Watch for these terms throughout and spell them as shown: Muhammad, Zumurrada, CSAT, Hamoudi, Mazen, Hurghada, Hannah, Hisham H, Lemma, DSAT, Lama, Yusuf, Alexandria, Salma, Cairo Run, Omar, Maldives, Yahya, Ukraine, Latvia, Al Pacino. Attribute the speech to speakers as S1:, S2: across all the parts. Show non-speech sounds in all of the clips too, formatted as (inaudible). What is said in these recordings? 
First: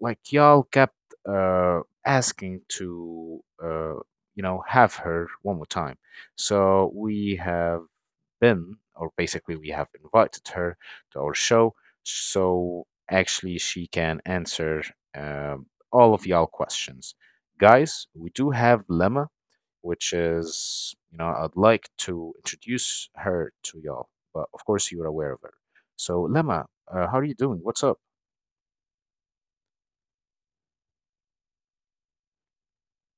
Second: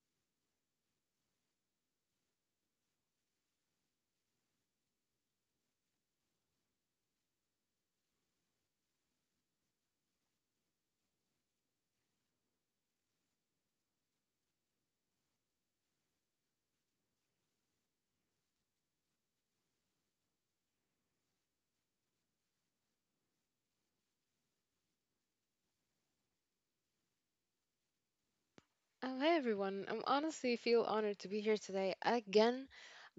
S1: like y'all kept uh, asking to, you know, have her one more time. So we have been, or basically, we have invited her to our show so actually she can answer um, all of y'all questions. Guys, we do have Lemma, which is, you know, I'd like to introduce her to y'all, but of course, you're aware of her. So, Lemma, how are you doing? What's up?
S2: Oh, hey everyone. I am honestly feel honored to be here today again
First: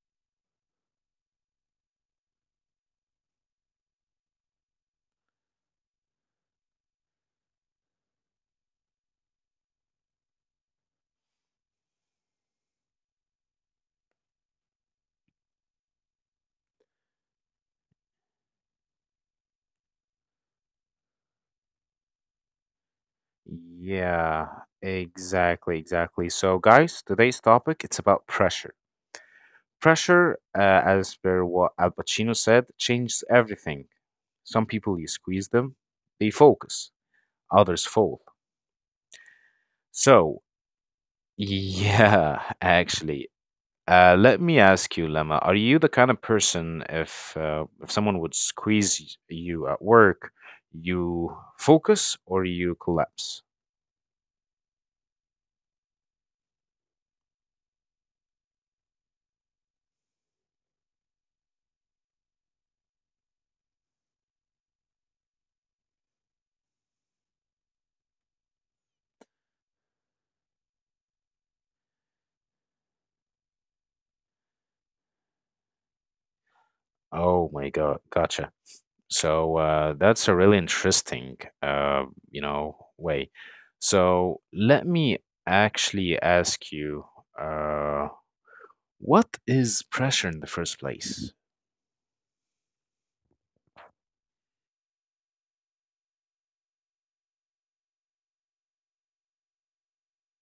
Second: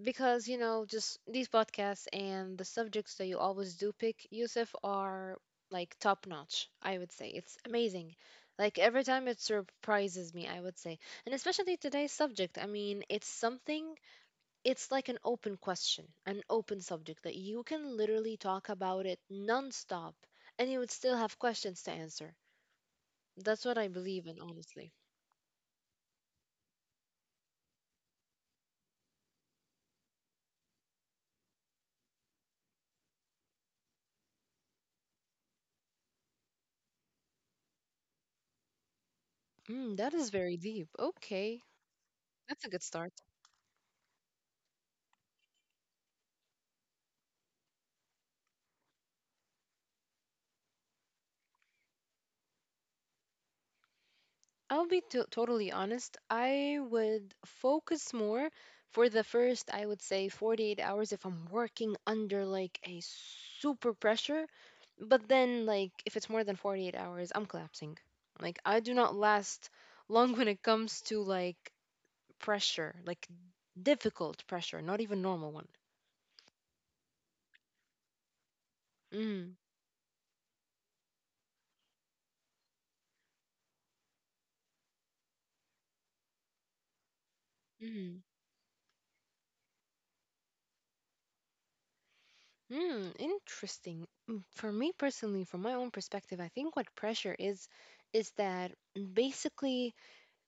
S2: because, you know, just these podcasts and the subjects that you always do pick, Yusuf, are like top notch, I would say. It's amazing. Like every time it surprises me, I would say. And especially today's subject. I mean, it's something, it's like an open question, an open subject that you can literally talk about it nonstop and you would still have questions to answer. That's what I believe in,
S1: Yeah,
S2: honestly.
S1: exactly, exactly. So, guys, today's topic it's about pressure. Pressure, as per what Al Pacino said, changes everything. Some people, you squeeze them, they focus, others fold.
S2: Mm, that is
S1: So,
S2: very deep. Okay,
S1: yeah, (laughs)
S2: that's a good start.
S1: actually, let me ask you, Lemma, are you the kind of person if someone would squeeze you at work, you focus or you collapse?
S2: I'll be to totally honest. I would focus more for the first, I would say, 48 hours if I'm working under like a super pressure. But then, like, if it's more than 48 hours, I'm collapsing. Like, I do not last (laughs) long when it comes to like pressure, like difficult pressure, not even normal one.
S1: Oh my God, gotcha.
S2: Mm,
S1: So that's a really interesting, you know, way. So let me actually ask you. Uh,
S2: mhm.
S1: what is pressure in the first place?
S2: Interesting. For me personally, from my own perspective, I think what pressure is that basically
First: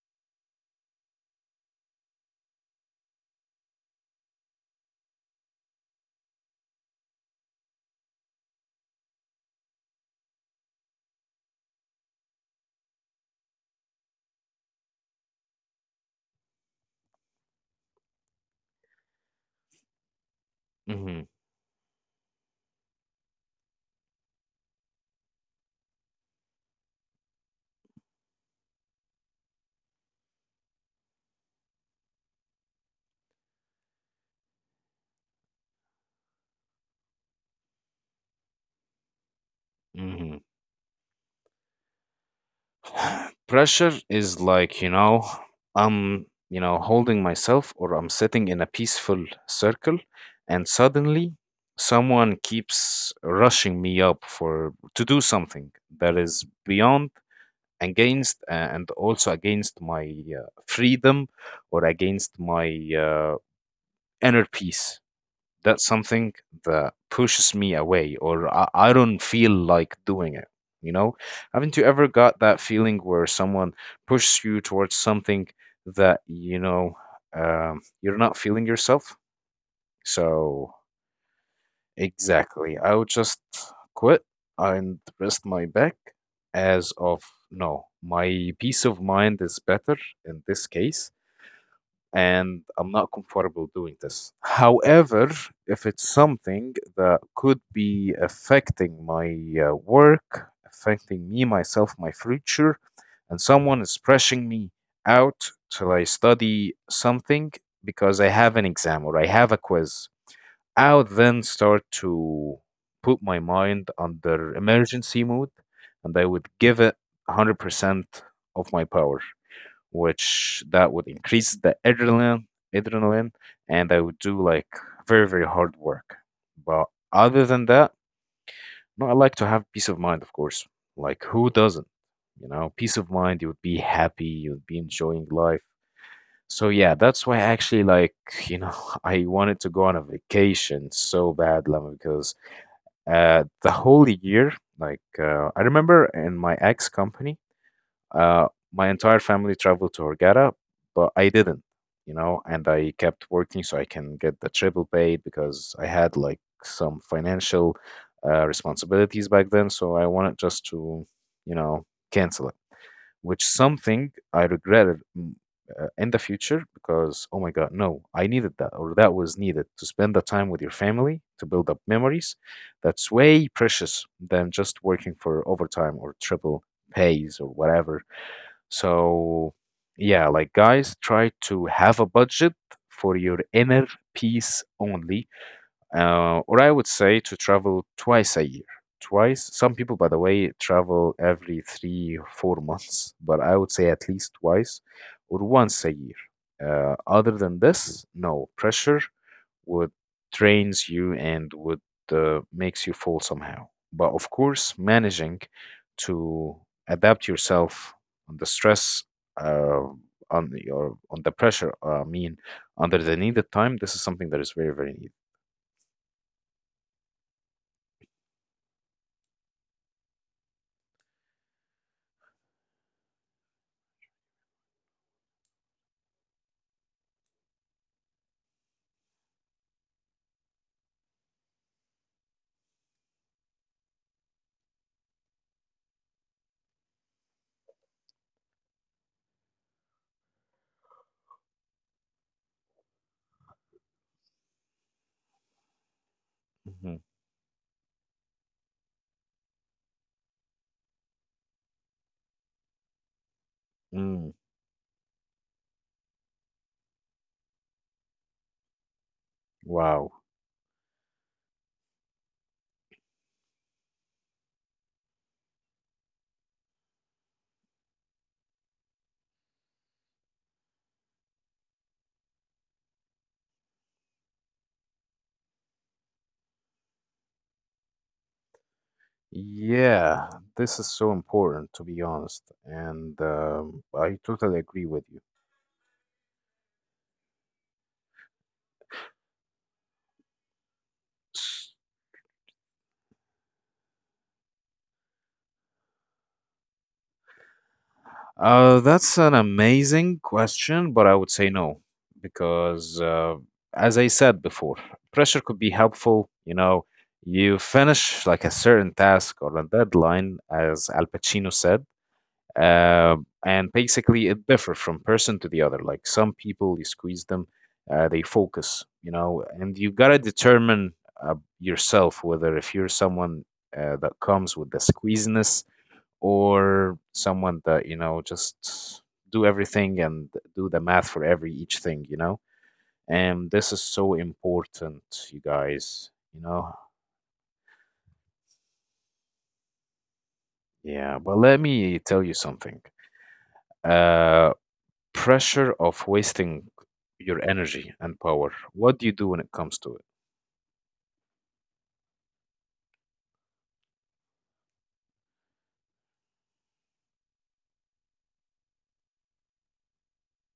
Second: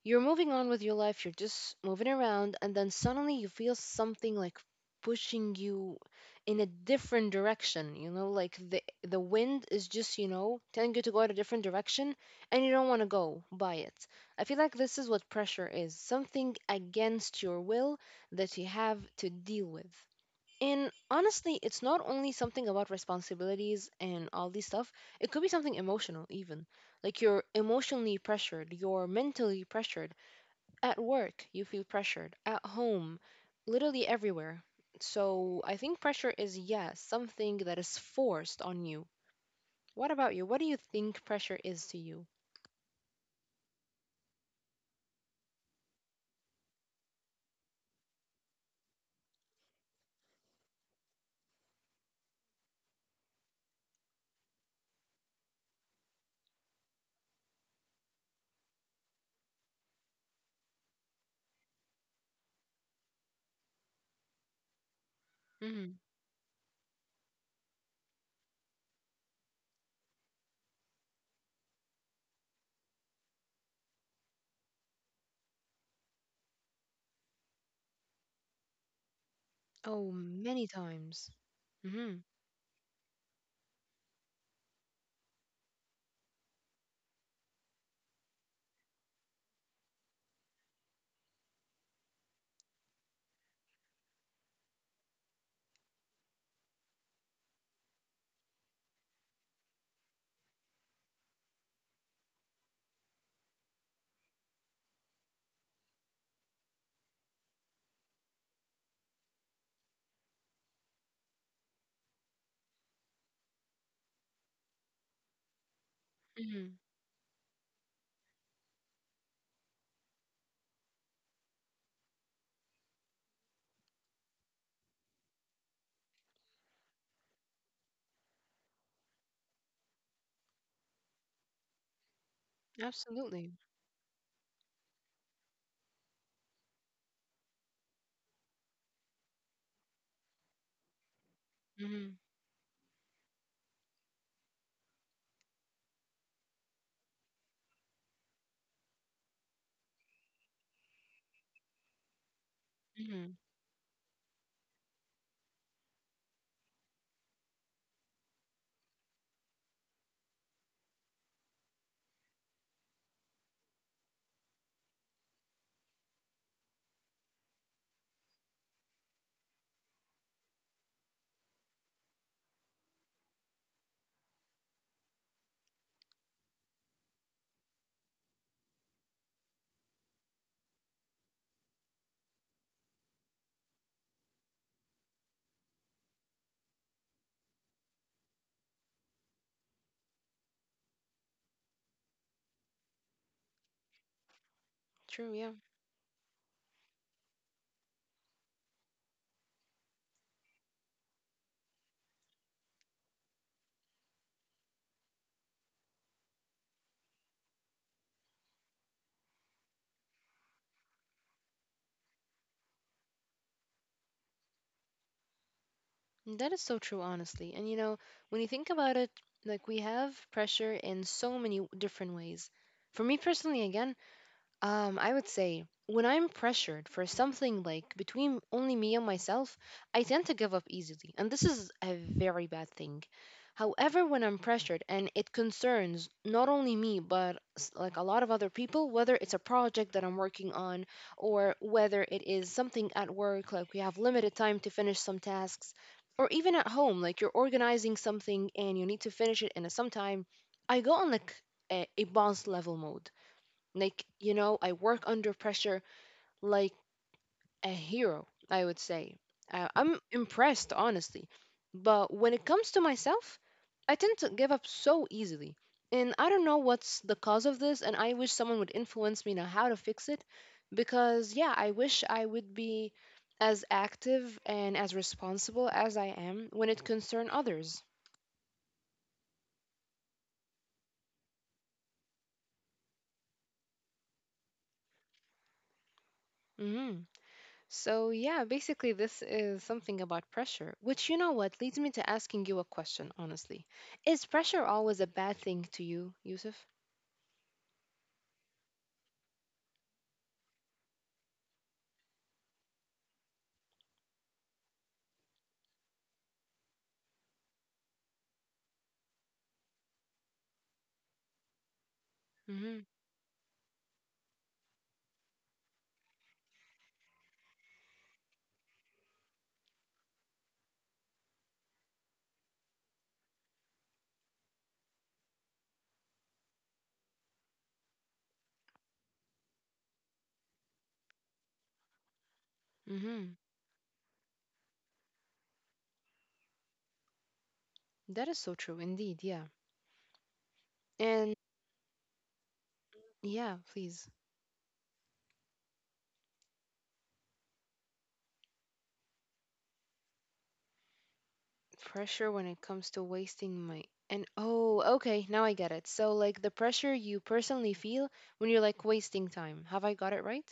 S2: you're moving on with your life, you're just moving around, and then suddenly you feel something like pushing you in a different direction, you know, like the wind is just, you know, telling you to go in a different direction and you don't want to go by it. I feel like this is what pressure is, something against your will that you have to deal with. And
S1: Hmm.
S2: honestly, it's not only something about responsibilities and all these stuff, it could be something emotional, even. Like you're emotionally pressured, you're mentally pressured. At work, you feel pressured. At home, literally everywhere. So I think pressure is, yes, something that is forced on you. What
S1: Hmm.
S2: about you? What do you think pressure is to you?
S1: (sighs) Pressure is like, you know, I'm, you know, holding myself or I'm sitting in a peaceful circle and suddenly someone keeps rushing me up for to do something that is beyond against and also against my freedom or against my uh, inner peace. That's
S2: Hmm.
S1: something that pushes me away or I don't feel like doing it. You know, haven't you ever got that feeling where someone pushes you towards something that you know, you're not feeling yourself?
S2: Oh,
S1: So
S2: many times. Mm-hmm.
S1: exactly, I would just quit and rest my back as of no, my peace of mind is better in this case and I'm not comfortable doing this. However, if it's something that could be affecting my work, affecting me, myself, my future, and someone is pressing me out till I study something because I have an exam or I have a quiz, I'll then start to put my mind under emergency mode and I would
S2: Mm-hmm.
S1: give it 100% of my power, which that would increase the adrenaline, adrenaline, and I would do like very, very hard work. But other than that, no, I like to have peace of mind, of course. Like who doesn't? You know, peace of mind, you would
S2: Absolutely.
S1: be happy, you would be enjoying life. So yeah, that's why actually like, you know, (laughs) I wanted to go on a vacation so bad, Lemma,
S2: Mm-hmm.
S1: because the whole year, like I remember in my ex company, uh, my entire family traveled to Hurghada, but I didn't, you know, and I kept
S2: Mm-hmm.
S1: working so I can get the triple pay because I had like some financial responsibilities back then. So I wanted just to, you know, cancel it, which something I regretted in the future because, oh my God, no, I needed that or that was needed to spend the time with your family to build up memories. That's way precious than just working for overtime or triple pays or whatever so, yeah, like guys, try to have a budget for your inner peace only. Or I would say to travel twice a year. Twice. Some people, by the way, travel every three, 4 months, but I would say at least twice or
S2: True, yeah.
S1: once a year. Other than this, no pressure would drains you and would makes you fall somehow. But of course, managing to adapt yourself on the stress, uh, on the, or on the pressure, I mean, under the needed time, this is something that is very, very needed.
S2: That is so true, honestly. And you know, when you think about it, like we have pressure in so many different ways. For me personally, again, I would say when I'm pressured for something like between only me and myself, I tend to give up easily, and this is a very bad thing. However, when I'm pressured and it concerns not only me but like a lot of other people, whether it's a project that I'm working on or whether it is something at work, like we have limited time to finish some tasks, or even at
S1: Mhm.
S2: home, like you're organizing something and you need to finish it in a some time, I go on like a boss level mode like,
S1: Mm.
S2: you know, I work under pressure like a hero, I would say. I'm
S1: Wow.
S2: impressed, honestly. But when it comes to myself, I tend to give up so easily. And I don't know what's the cause of this, and I wish someone would influence me on how to fix it. Because, yeah, I wish I would be as active and as responsible as I am when it concerns others.
S1: Yeah, this is so important to be honest, and I totally agree with you.
S2: Mm-hmm. So, yeah, basically, this is something about pressure, which you know what leads me to asking you a question, honestly. Is pressure always a bad thing to you, Yusuf?
S1: That's an amazing question, but I would say no, because as I said before, pressure could be helpful. You know, you finish like a certain task or a deadline, as Al Pacino said,
S2: Mm hmm.
S1: uh, and basically it differs from person to the other. Like some people, you squeeze them, they focus, you know, and you gotta determine yourself whether if you're someone that comes with the squeeziness or someone that you know just do everything and do the math for every each thing, you know,
S2: Mm hmm.
S1: and this is so important, you guys, you know.
S2: That is so true, indeed, yeah.
S1: Yeah, but
S2: And
S1: let me tell you something.
S2: yeah, please.
S1: uh pressure of wasting your energy and power, what do you do when it comes to it?
S2: Pressure when it comes to wasting my. And oh, okay, now I get it. So, like the pressure you personally feel when you're like wasting time. Have I got it right?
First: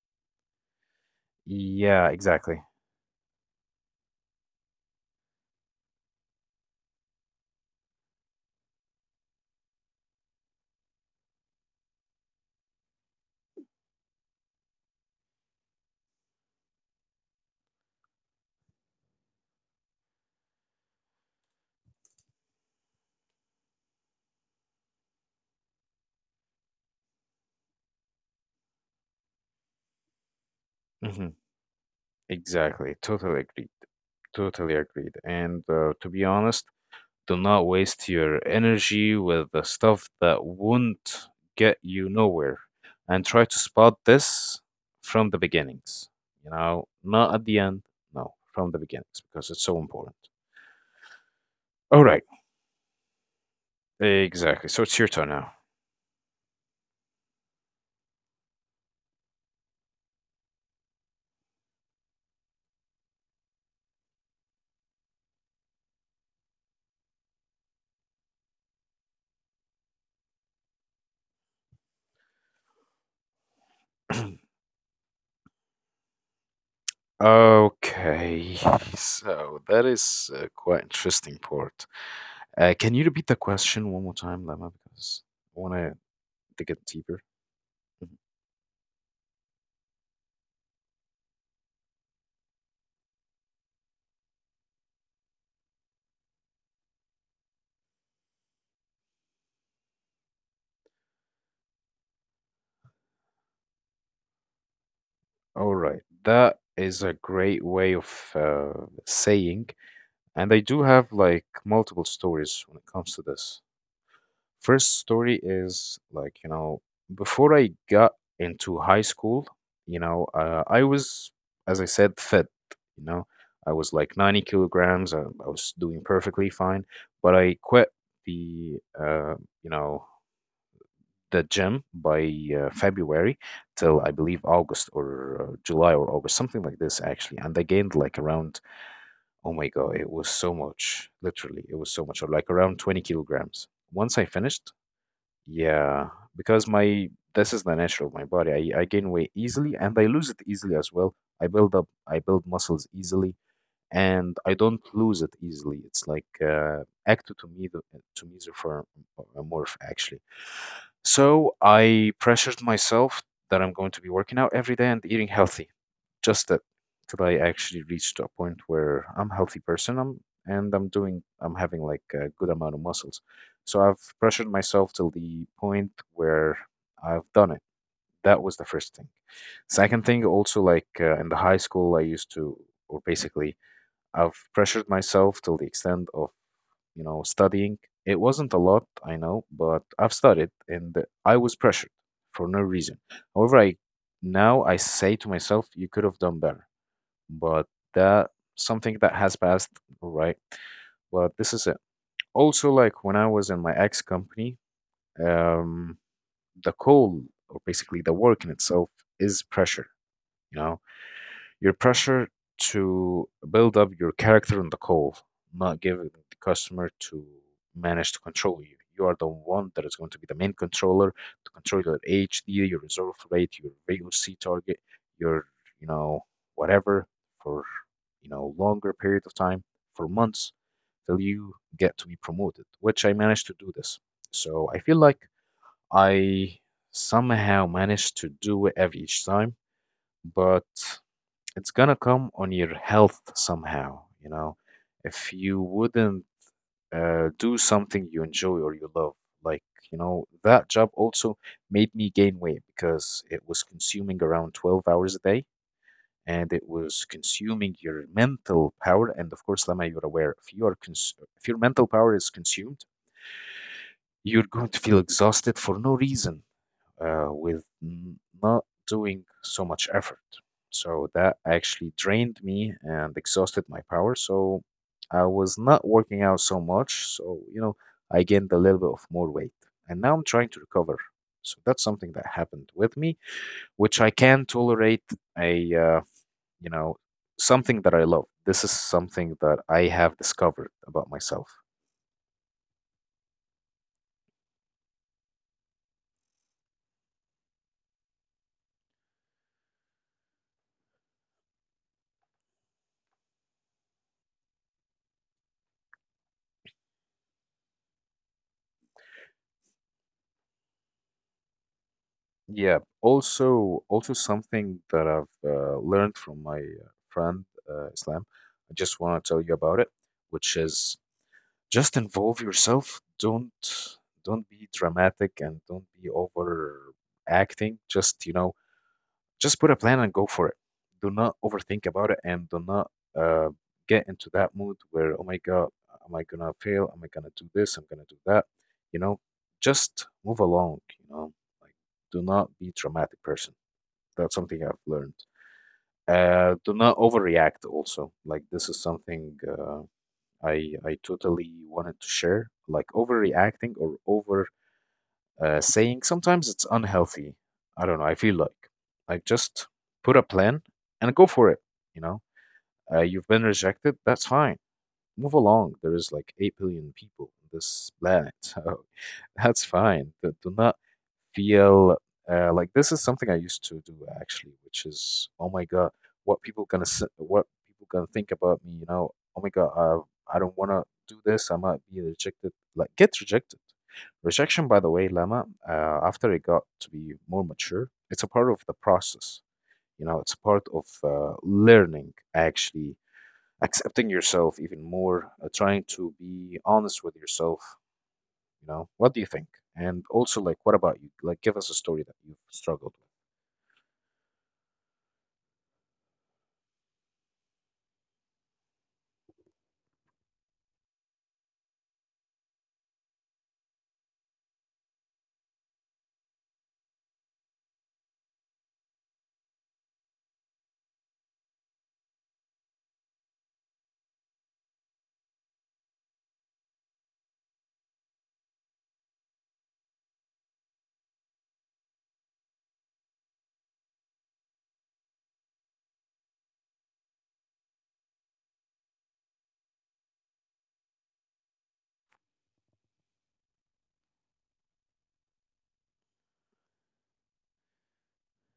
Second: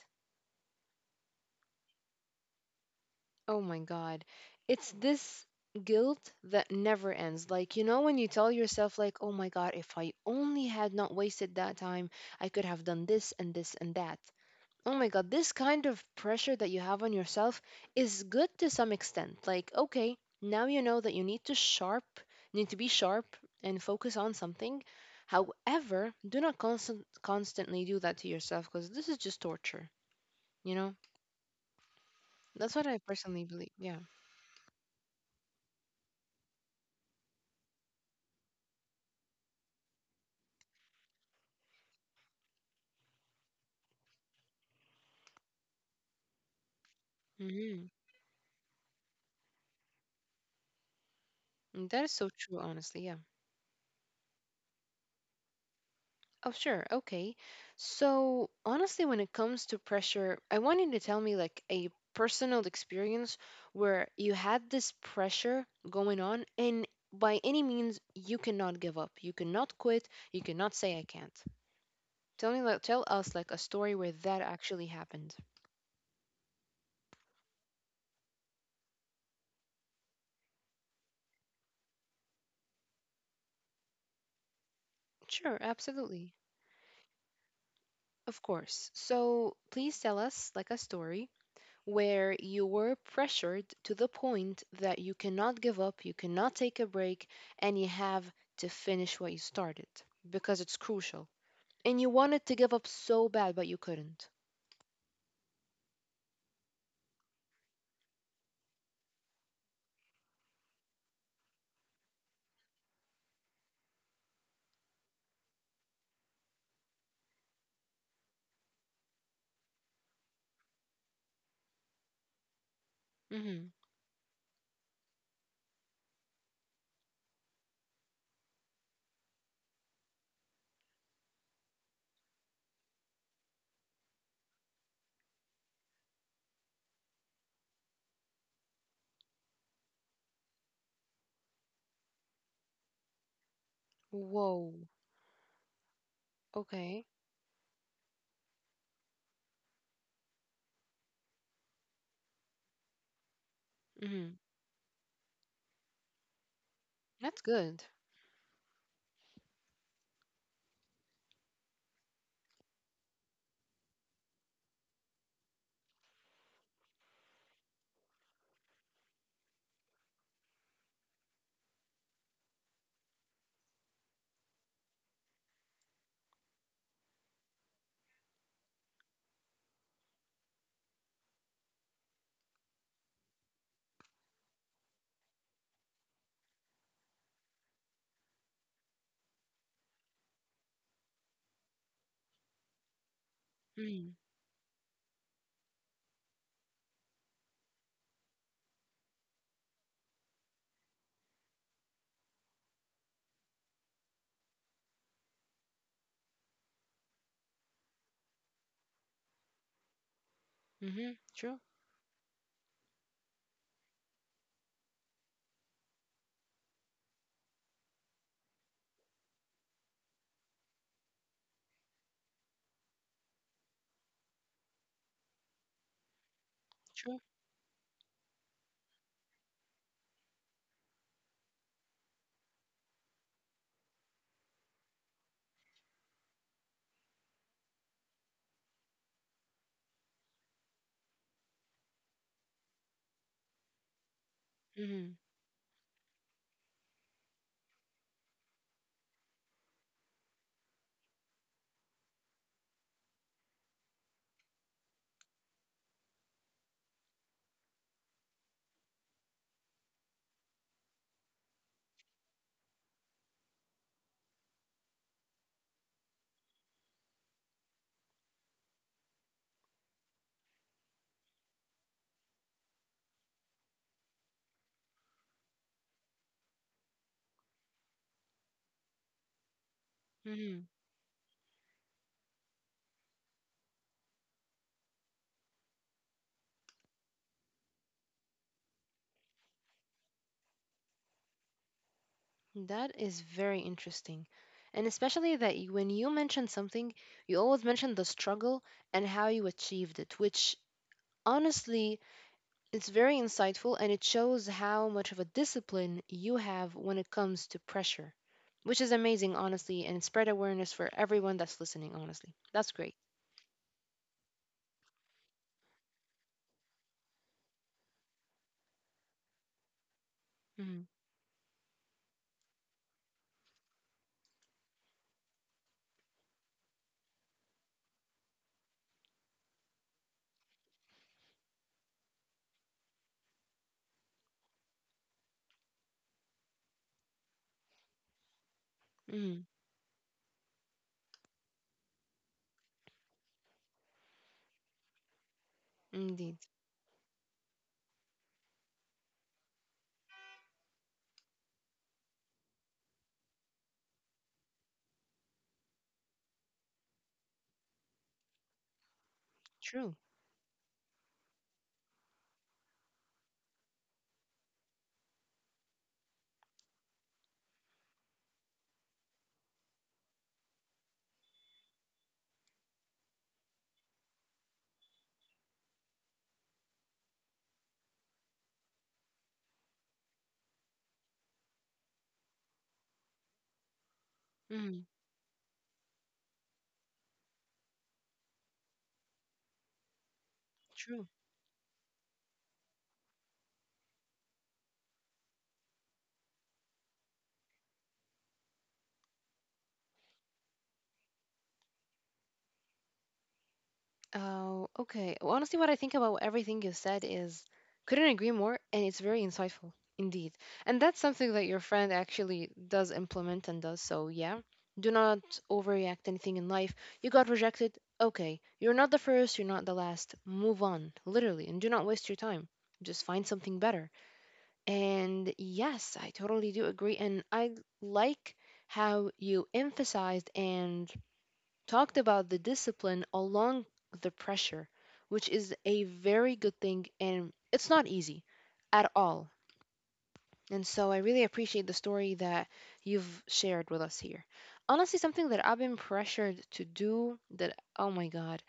S1: Yeah, exactly.
S2: Oh my God. It's this guilt that never ends. Like, you know, when you tell yourself, like, oh my God, if I only had not wasted that time, I could have done this and this and that. Oh my God, this kind of pressure that you have on yourself is good to some extent. Like, okay, now you know that you need to need to be sharp and focus on something. However, do not constantly do that to yourself because this is just torture, you know?
S1: Hmm,
S2: That's what
S1: exactly,
S2: I
S1: totally
S2: personally
S1: agreed.
S2: believe. Yeah.
S1: Totally agreed, and to be honest, do not waste your energy with the stuff that won't get you nowhere. And try to spot this from the beginnings, you know, not at the end,
S2: Mhm.
S1: no, from the beginnings, because it's so important.
S2: Mm,
S1: All
S2: that is
S1: right,
S2: so true, honestly. Yeah.
S1: exactly. So it's your turn now.
S2: Oh, sure. Okay. So, honestly, when it comes to pressure, I want you to tell me like a personal experience where you had this pressure going on, and by any means, you cannot give up. You cannot quit. You cannot say, I can't. Tell me, like, tell us like a story where that
S1: (clears throat)
S2: actually happened.
S1: Okay, (laughs) so that is quite interesting part. Can you repeat the question one more time, Lama? Because
S2: Sure.
S1: I want to
S2: Absolutely.
S1: dig it deeper. Mhm.
S2: Of course. So, please tell us like a story where you were pressured to the point that you cannot give up, you cannot take a break, and you have to finish what you started because it's crucial. And you wanted to give up so bad, but you couldn't.
S1: All right, that is a great way of uh, saying, and I do have like multiple stories when it comes to this. First story is like, you know, before I got into high school, you know, I was, as I said, fit, you know, I
S2: Hmm.
S1: was like 90 kilograms. I was doing perfectly fine, but I quit the, you know, the gym by February till I believe August or July or August, something like this actually. And I gained like around, oh my God, it was so much, literally, it was so much, or like around 20 kilograms. Once I finished,
S2: Whoa.
S1: yeah, because
S2: Okay.
S1: my this is the nature of my body. I gain weight easily and I lose it easily as well. I build up, I build muscles easily,
S2: Hmm.
S1: and I don't lose it easily. It's like
S2: That's
S1: ectotomy,
S2: good.
S1: to mesomorph actually. So I pressured myself that I'm going to be working out every day and eating healthy. Just that till I actually reached a point where I'm a healthy person. I'm and I'm doing I'm having like a good amount of muscles. So I've pressured myself till the point where I've done it. That was the first thing. Second thing, also like in the high school, I used to, or basically, I've pressured myself till the extent of, you know, studying. It wasn't a lot, I know, but I've studied and I was pressured for no reason. However, I
S2: Hmm.
S1: now I say to myself, you could have done better, but that something that has passed, right? But this is it. Also, like when I was in my ex company, um, the call or basically the work in itself is pressure, you know,
S2: Hmm. True.
S1: your pressure to build up your character on the call, not giving the customer to manage to control you. You are the one that is going to be the main controller to control your HD, your reserve rate, your VOC target, your, you know, whatever
S2: True.
S1: for, you know, longer period of time, for months till you get to be promoted, which I managed to do this. So I feel like I somehow managed to do it every each time, but it's gonna come on your health somehow, you know.
S2: Hmm.
S1: If you wouldn't do something you enjoy or you love, like, you know, that job also made me gain weight because it was consuming around 12 hours a day and it was consuming your mental power. And of course, Lama, you're aware if you are if your mental power is consumed, you're going to feel exhausted for no reason with not doing so much effort. So that actually drained me and exhausted my power. So I was not working out so much. So, you know, I gained a little bit of more weight. And now I'm trying to
S2: Hmm.
S1: recover. So that's something that happened with me, which I can tolerate a, uh, you know, something that I love. This is something that I have discovered about myself.
S2: That is very interesting. And especially that you, when you mention something, you always mention the struggle and how you achieved it, which honestly it's very insightful and it shows how much of a discipline you have when it comes to pressure, which is amazing, honestly, and spread awareness for everyone that's listening, honestly.
S1: Yeah.
S2: That's great.
S1: Also, also something that I've learned from my friend Islam. I just want to tell you about it, which
S2: Mm-hmm.
S1: is just involve yourself. Don't be dramatic and don't be overacting. Just you know, just put a plan and go for it. Do not overthink about it and do not uh, get into that mood where, oh my God, am I gonna fail? Am I gonna do this? I'm gonna do that. You know,
S2: Mm-hmm.
S1: just move along, like do not be dramatic person. That's something I've learned.
S2: Indeed.
S1: Do not overreact also. Like this is something I totally wanted to share. Like overreacting or over saying sometimes it's unhealthy. I don't know. I feel like just
S2: True.
S1: put a plan and go for it. You know, you've been rejected. That's fine. Move along. There is like 8 billion people on this planet, (laughs) so that's fine. But do not feel like this is something I used to do actually, which is, oh my God, what people gonna think about me? You know, oh my God, I don't wanna do this. I might be rejected. Like get rejected. Rejection, by the
S2: Mm-hmm.
S1: way, Lama, after I got to be more mature, it's a part of the process. You know, it's a part of
S2: True.
S1: learning, actually, accepting yourself even more, trying to be honest with yourself, you know, what do you think? And also, like, what about you? Like, give us a story that you've struggled with.
S2: Oh, okay. Well, honestly, what I think about everything you said is couldn't agree more, and it's very insightful indeed. And that's something that your friend actually does implement and does. So, yeah, do not overreact anything in life. You got rejected. Okay, you're not the first, you're not the last. Move on, literally, and do not waste your time. Just find something better. And yes, I totally do agree. And I like how you emphasized and talked about the discipline along the pressure, which is a very good thing and it's not easy at all. And so I really appreciate the story that you've shared with us here. Honestly, something that I've been pressured to do that, oh my God.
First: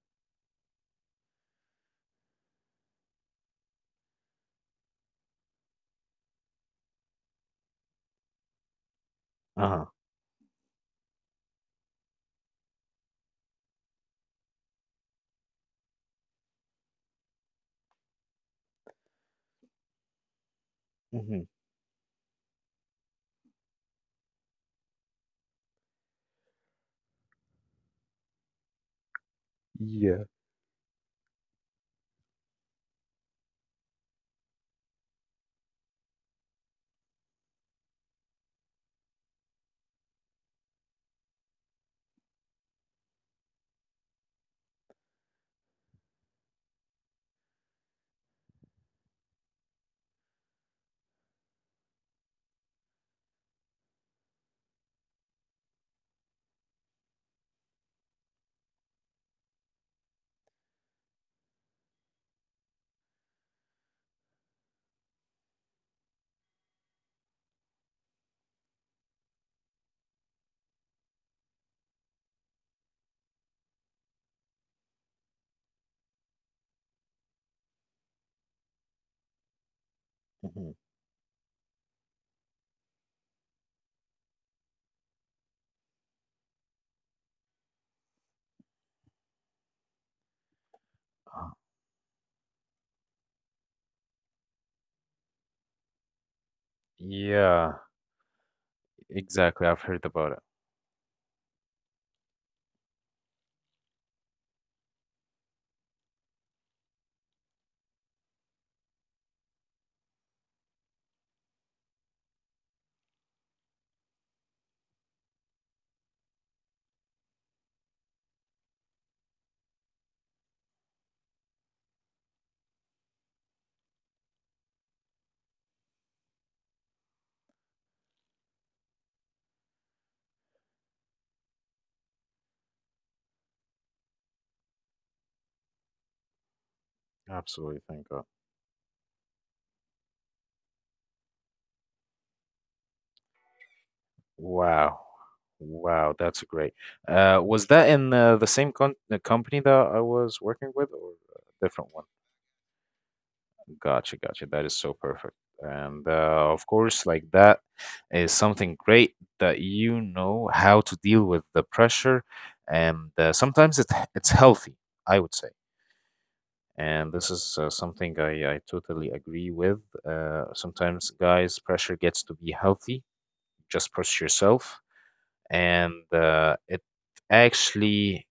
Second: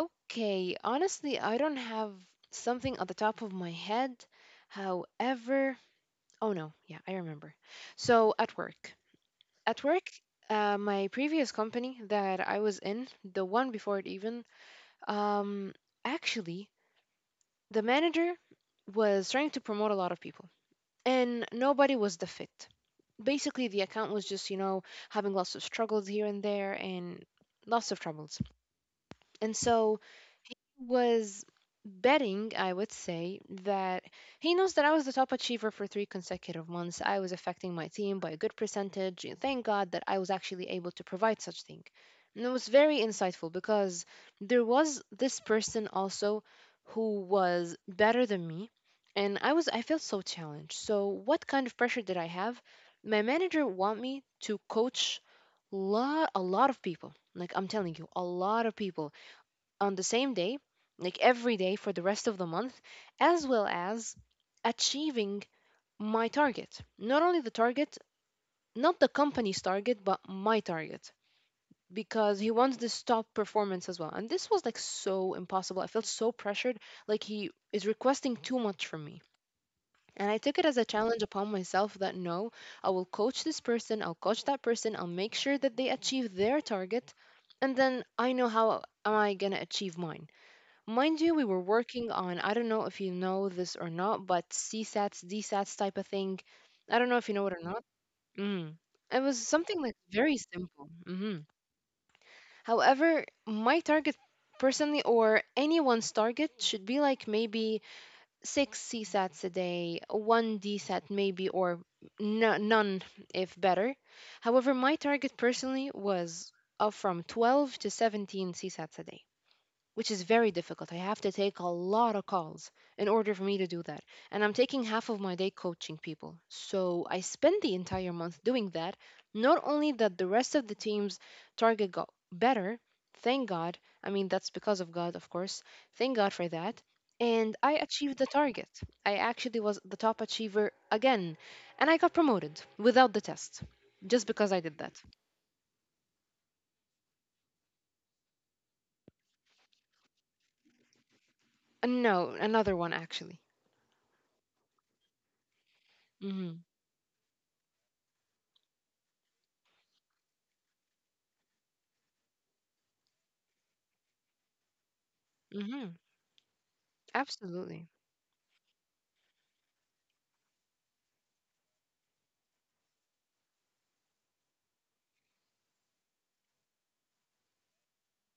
S2: Okay, honestly, I don't have something at the top of my head. However, oh no, yeah, I remember. So at
S1: Uh-huh.
S2: work, my previous company that I was in, the one before it even, um, actually, the manager was trying to promote a lot of people, and
S1: Hmm.
S2: nobody was the fit. Basically, the account was just, you know, having lots of struggles here and there and lots of troubles. And so
S1: Yeah.
S2: he was betting, I would say, that he knows that I was the top achiever for three consecutive months. I was affecting my team by a good percentage. And thank God that I was actually able to provide such thing. And it was very insightful because there was this person also who was better than me. And I felt so challenged. So what kind of pressure did I have? My manager want me to coach lot a lot of people. Like I'm telling you, a lot of people on the same day, like every day for the rest of the month, as well as achieving my target. Not only the target, not the company's target, but my target because he wants this top performance as well. And this was like so impossible. I felt so pressured, like he is requesting too much from me. And I took it
S1: Hmm.
S2: as a challenge upon myself that no, I will coach this person, I'll coach that person, I'll make sure that they achieve their target, and then I know how am I going to achieve mine. Mind you, we
S1: Uh,
S2: were working on, I don't know if you know this or not, but CSATs, DSATs type of thing. I don't know if you know it or not.
S1: yeah,
S2: Mm. It was
S1: exactly.
S2: something
S1: I've
S2: like
S1: heard about
S2: very
S1: it.
S2: simple. Hmm. However, my target personally, or anyone's target, should be like maybe six CSATs a day, one DSAT maybe, or none if better. However, my target personally was from 12 to 17 CSATs a day which is very difficult. I have to take a lot of calls in order for me to do that. And I'm taking half of my day coaching people. So I spend the entire month doing that. Not only that the rest of the team's target got better, thank God. I mean, that's because of God, of course. Thank God for that. And I
S1: Absolutely. Thank
S2: achieved the
S1: God.
S2: target. I actually was the top achiever again. And I got promoted without the test, just because I did that.
S1: Wow. Wow, that's great. Was that in the same con the company that I was working with or a different one?
S2: No, another one actually.
S1: Gotcha, gotcha. That is so perfect. And
S2: Hmm.
S1: of course, like that is something great that you know how to deal with the pressure, and sometimes it it's healthy, I would say.
S2: Hmm.
S1: And this is
S2: Absolutely.
S1: something I totally agree with. Sometimes, guys, pressure gets to be healthy. Just push yourself, and it actually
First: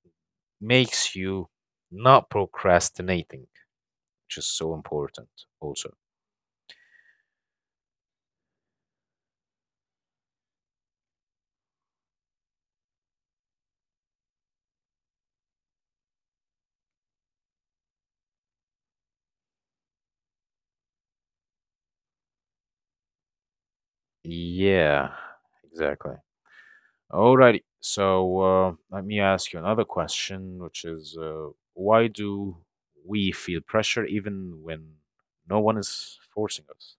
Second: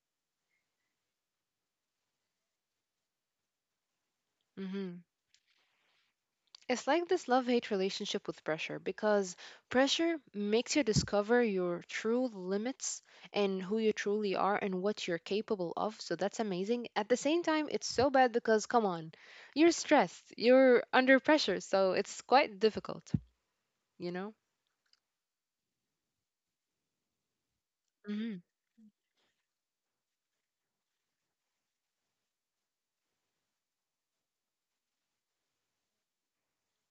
S1: makes you not procrastinating, which is so
S2: Hmm.
S1: important also.
S2: It's like this love hate relationship with pressure because pressure makes you discover your true limits and who you truly are and what you're capable of. So that's amazing. At the same time, it's so bad because, come on, you're stressed, you're under pressure. So it's quite difficult, you know?
S1: Yeah, exactly. Alrighty. So
S2: Mhm.
S1: let me ask you another question, which is why do we feel pressure even when no one is forcing us?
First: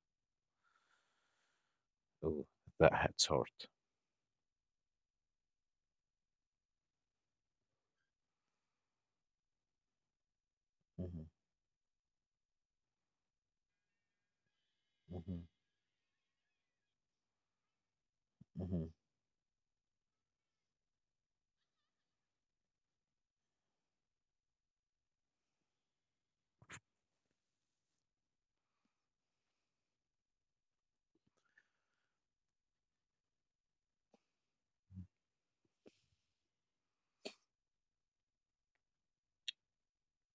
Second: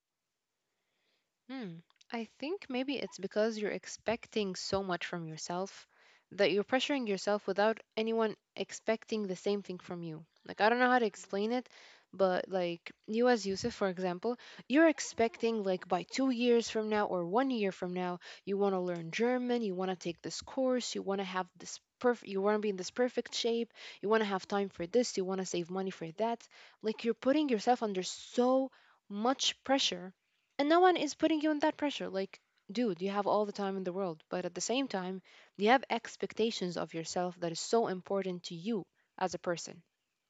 S2: Hmm. I
S1: Oh,
S2: think maybe
S1: that
S2: it's
S1: hits hard.
S2: because you're expecting so much from yourself that you're pressuring yourself without anyone expecting the same thing from you. Like, I don't know how to
S1: Hmm.
S2: explain it, but like you as Yusuf, for example, you're
S1: Hmm.
S2: expecting like by 2 years from now or 1 year from now, you want to
S1: Hmm.
S2: learn German, you want to take this course, you want to have this perfect, you want to be in this perfect shape, you want to have time for this, you want to save money for that. Like, you're putting yourself under so much pressure and no one is putting you on that pressure. Like, dude, you have all the time in the world, but at the same time, you have expectations of yourself that is so important to you as a person.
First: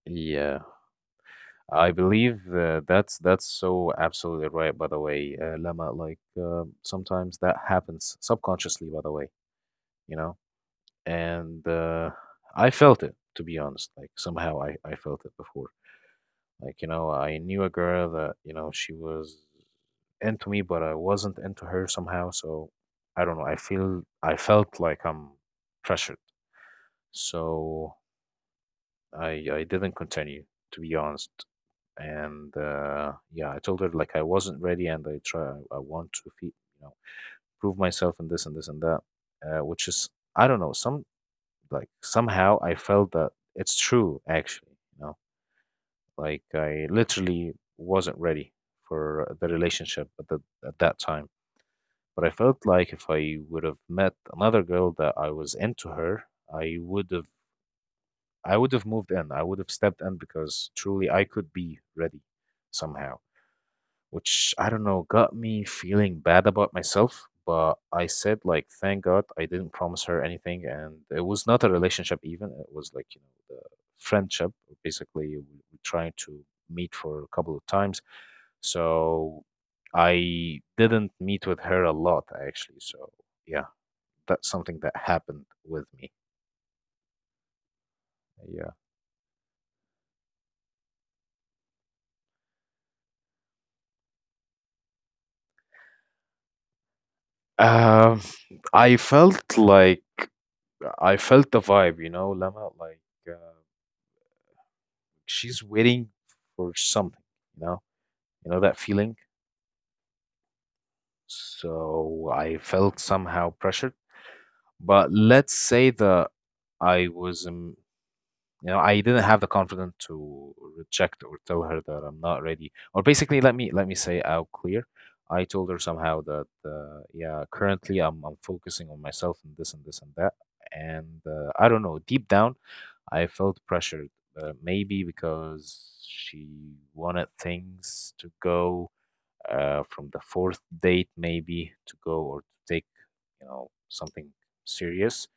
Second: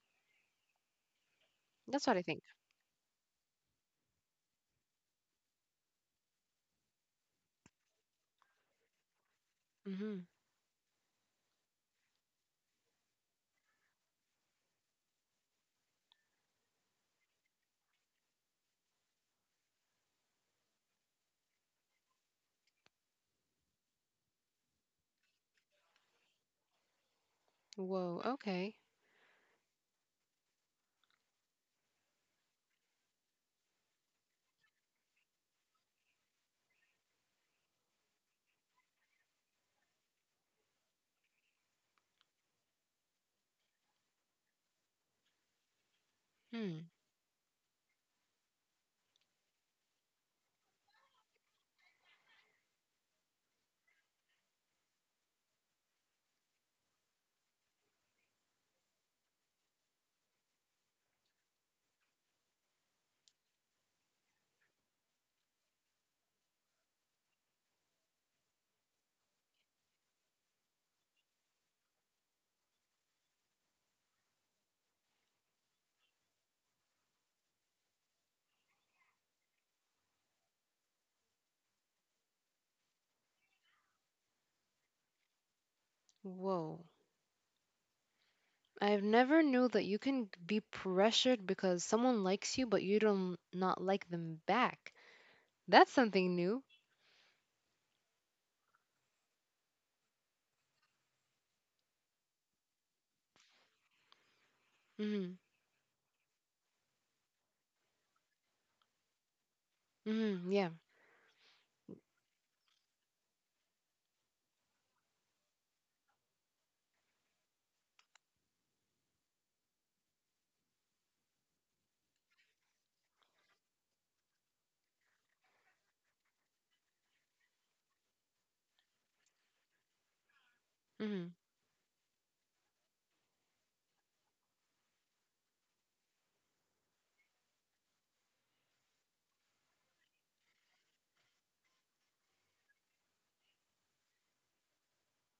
S1: Yeah, I
S2: That's what I
S1: believe
S2: think.
S1: that's so absolutely right. By the way, Lama, like sometimes that happens subconsciously. By the way, you
S2: Hmm.
S1: know, and I felt it to be honest. Like somehow I felt it before. Like, you know, I knew a girl that, you know, she was into me, but I wasn't into her somehow. So I don't know. I felt like I'm pressured. So
S2: Whoa. Okay.
S1: I didn't continue, to be honest. And yeah, I told her like I wasn't ready, and I want to fe you know prove myself in this and this and that, which is I don't know some like somehow I felt that it's true actually. You know, like I
S2: Hmm.
S1: literally wasn't ready for the relationship at that time. But I felt like if I would have met another girl that I was into her, I would have I would have moved in. I would have stepped in because truly I could be ready somehow, which I don't know got me feeling bad about myself. But I said like, thank God I didn't promise her anything, and it was not a relationship even. It was like you know the friendship. Basically, we trying to meet for a couple of times, so I didn't meet with her a lot actually. So yeah, that's something that happened with me.
S2: Whoa.
S1: Yeah.
S2: I've never knew that you can be pressured because someone likes you, but you don't not like them back. That's something new.
S1: Um, I felt like I felt the vibe, you know, Lama, like uh,
S2: Hmm.
S1: she's waiting for something, you know, you know that feeling.
S2: Hmm. Yeah.
S1: So I felt somehow pressured, but let's say that I was you know, I didn't have the confidence to reject or tell her that I'm not ready. Or basically, let me say out clear. I told her somehow that yeah, currently I'm focusing on myself and this and this and that. And
S2: Hmm.
S1: I don't know, deep down, I felt pressured. Maybe because she wanted things to go from the fourth date, maybe to go or to take you know something serious,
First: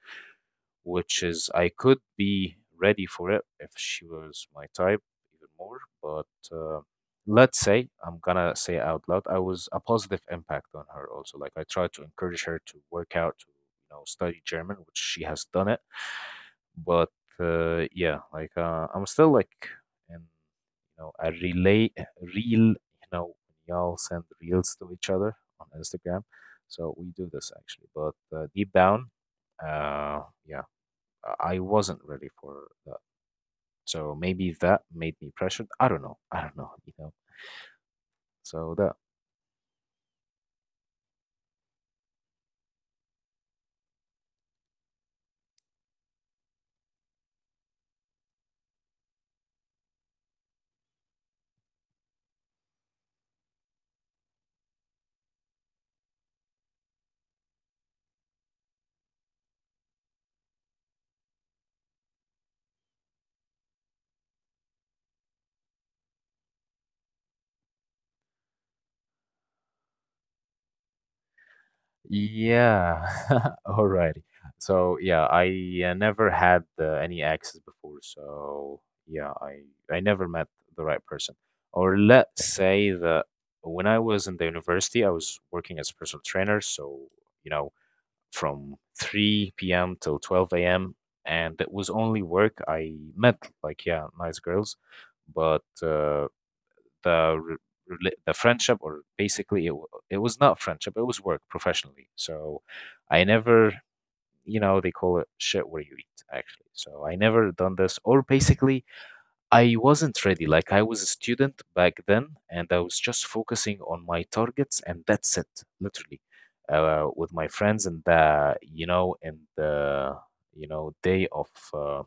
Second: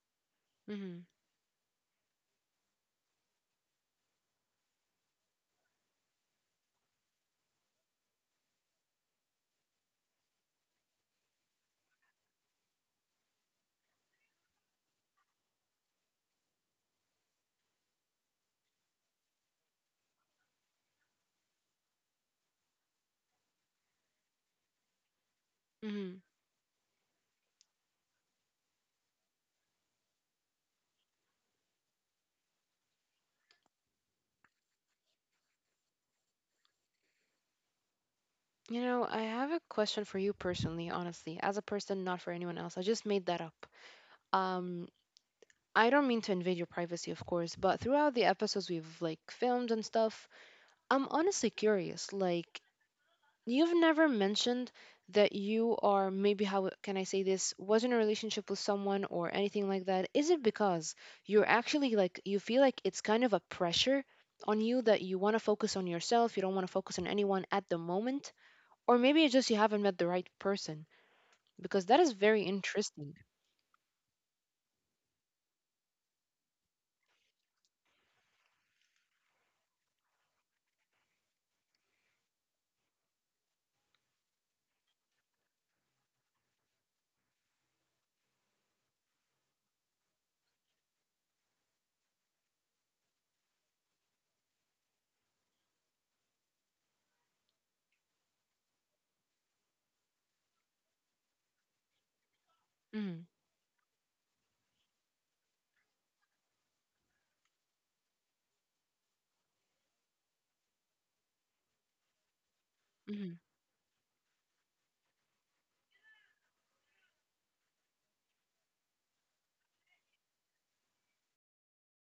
S2: Hmm.
S1: which is I could be ready for it if she was my type even more. But let's say I'm gonna say out loud, I was a positive impact on her also. Like I tried to encourage her to work out, to you know, study German, which she has done it. But yeah, like I'm still like in you know a relay real you know y'all send reels to each other on
S2: Hmm.
S1: Instagram. So we do this actually, but deep down, yeah, I wasn't ready for that. So maybe that made me pressured. I don't know. I don't know, you know. So
S2: You
S1: that.
S2: know, I have a question for you personally, honestly, as a person, not for anyone else. I just made that up. um I don't mean to invade your privacy, of course, but throughout the episodes we've like filmed and stuff, I'm honestly curious. Like, you've never mentioned that you are maybe how can I say this was in a relationship with someone or anything like that. Is it because you're actually like you feel like it's kind of a pressure on you that you want to focus on yourself, you don't want to focus on anyone at the moment, or maybe it's just you haven't met the right person because that is very
S1: Yeah.
S2: interesting.
S1: (laughs) Alrighty. So yeah, I never had any exes before. So yeah, I never met the right person. Or let's say that when I was in the university, I was working as a personal trainer. So you know, from 3 p.m. till 12 a.m. And it was only work. I met like yeah, nice girls, but the the friendship or basically it was not friendship, it was work professionally, so I
S2: Mm-hmm.
S1: never you know they call it shit where you eat actually so I never done this, or basically I wasn't ready like I was a student back then and I was just
S2: Mm-hmm.
S1: focusing on my targets and that's it literally. With my friends and the you know and the you know day of uh,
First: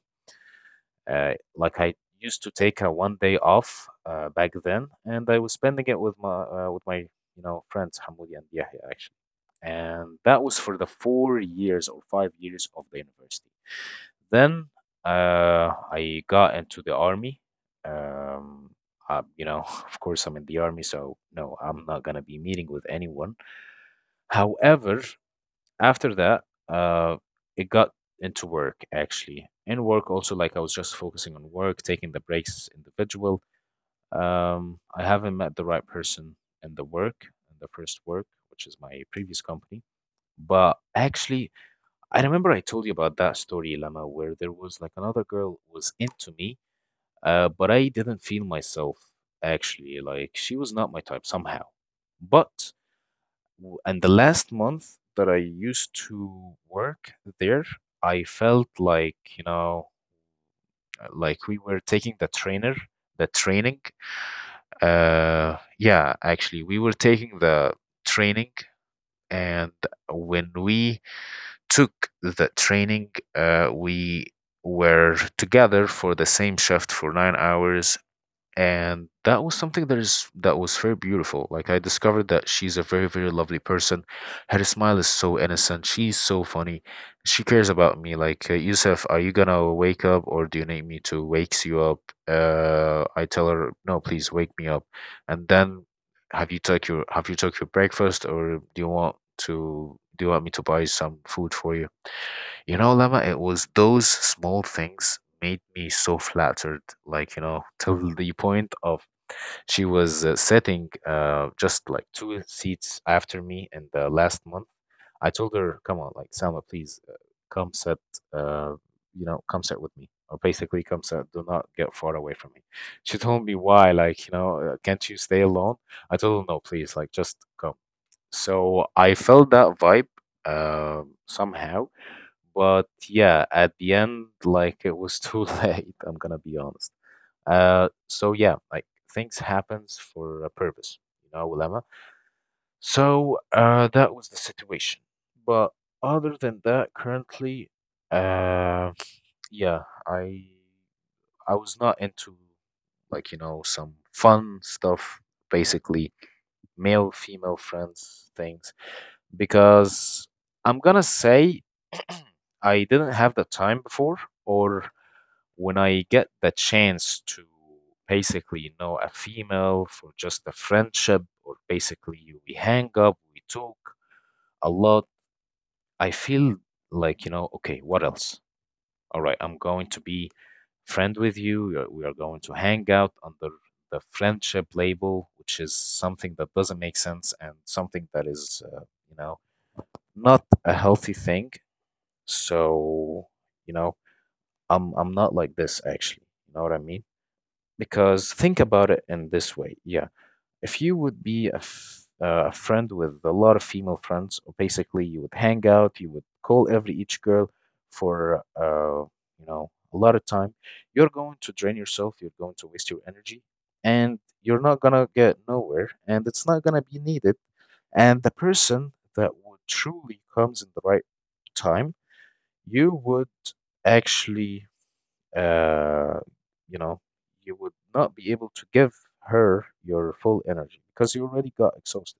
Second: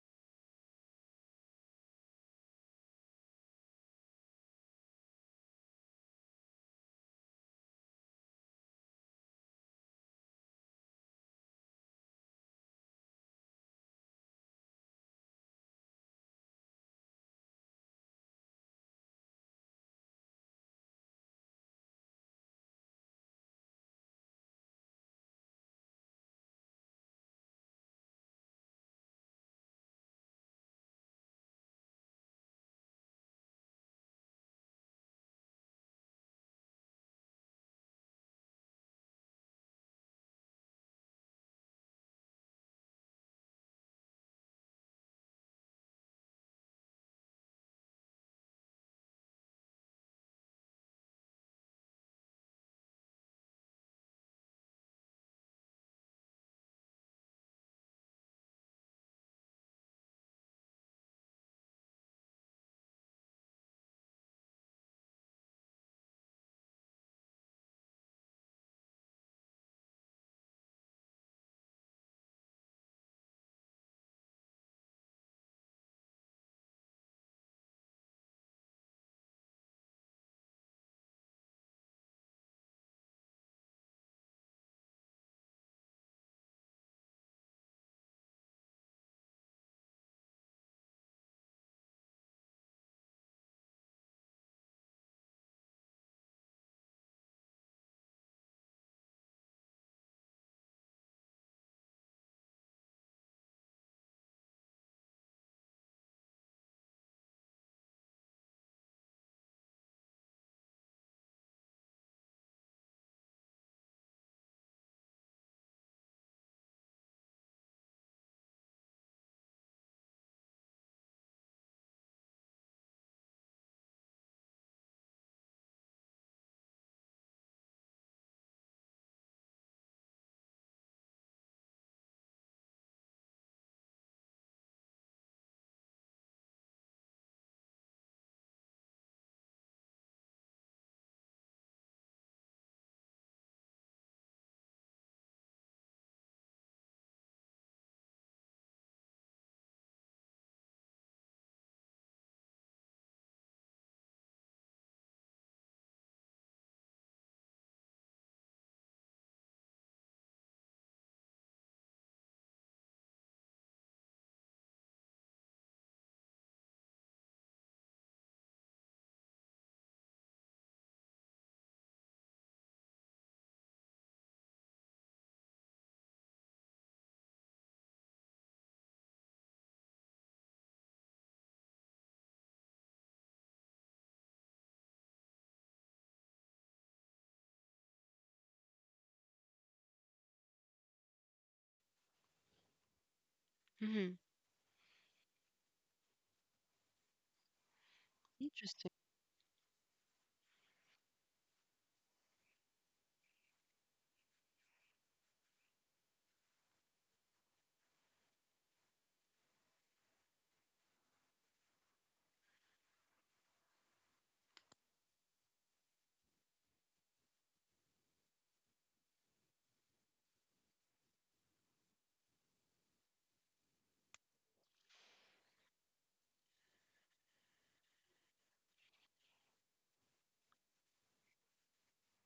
S1: uh, like I used to take a one day off back then, and I was spending it with my you know friends Hamoudi and Yahya actually, and that was for the 4 years or 5 years of the university. Then I got into the army. Um, you know, (laughs) of course, I'm in the army, so no, I'm not gonna be meeting with anyone. However, after that, uh, it got into work actually. In work also, like I was just focusing on work, taking the breaks individual. I haven't met the right person in the work, in the first work, which is my previous company. But actually, I remember I told you about that story, Lama, where there was like another girl was into me, but I didn't feel myself actually. Like she was not my type somehow. But and the last month that I used to work there, I felt like, you know, like we were taking the training. Yeah, actually, we were taking the training. And when we took the training, we were together for the same shift for 9 hours, and that was something that was very beautiful. Like I discovered that she's a very very lovely person, her smile is so innocent, she's so funny, she cares about me, like yusuf, are you gonna wake up or do you need me to wakes you up? I tell her no please wake me up. And then, have you took your breakfast, or do you want me to buy some food for you? You know, Lama, it was those small things made me so flattered, like, you know, (laughs) till the point of she was sitting just like two seats after me in the last month. I told her, come on, like, Salma, please come sit, uh, you know, come sit with me. Or basically, come sit, do not get far away from me. She told me why, like, you know, can't you stay alone? I told her, no, please, like, just come. So I felt that vibe somehow. But yeah, at the end, like it was too (laughs) late, I'm gonna be honest. So yeah, like things happens for a purpose, you know, Lemma. So that was the situation. But other than that, currently, uh, yeah, I was not into like, you know, some fun stuff, basically male female friends things, because I'm gonna say (clears throat) I didn't have the time before, or when I get the chance to basically know a female for just a friendship, or basically we hang up, we talk a lot, I feel like, you know, okay, what else? All right, I'm going to be friend with you. We are going to hang out under the friendship label, which is something that doesn't make sense and something that is, you know, not a healthy thing. So, you know,
S2: Mm-hmm.
S1: I'm not like this actually. You know what I mean? Because think
S2: Interesting.
S1: about it in this way. Yeah, if you would be a a friend with a lot of female friends, or basically you would hang out, you would call every each girl for you know, a lot of time. You're going to drain yourself, you're going to waste your energy, and you're not gonna get nowhere, and it's not gonna be needed. And the person that would truly comes in the right time you would actually, uh, you know, you would not be able to give her your full energy because you already got exhausted.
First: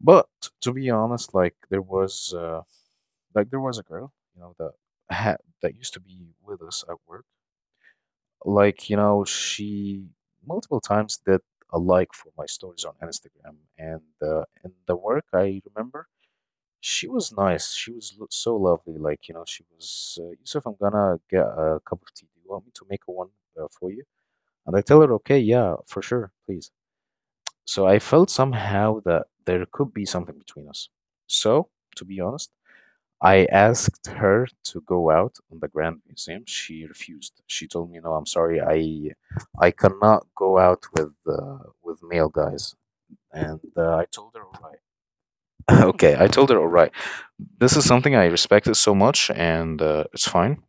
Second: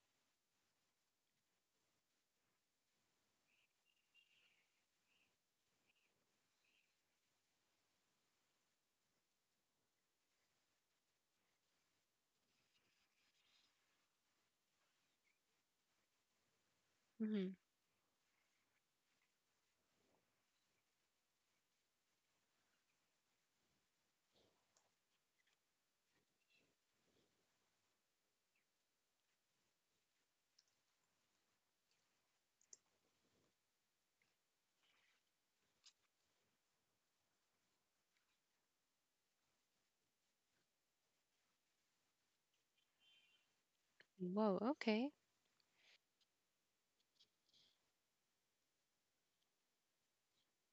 S1: But to be honest, like there was a girl, that had that used to be with us at work. Like you know, she multiple times did a like for my stories on Instagram, and in the work, I remember she was nice. She was l so lovely, she was, "Yusuf, I'm gonna get a cup of tea. Do you want me to make a one, for you?" And I tell her, "Okay, yeah, for sure, please." So I felt somehow that there could be something between us. So, to be honest, I asked her to go out on the Grand Museum. She refused. She told me, "No, I'm sorry. I cannot go out with male guys." And I told her,
S2: Whoa,
S1: "All right."
S2: okay.
S1: Okay, I told her, all right, this is something I respected so much, and it's fine.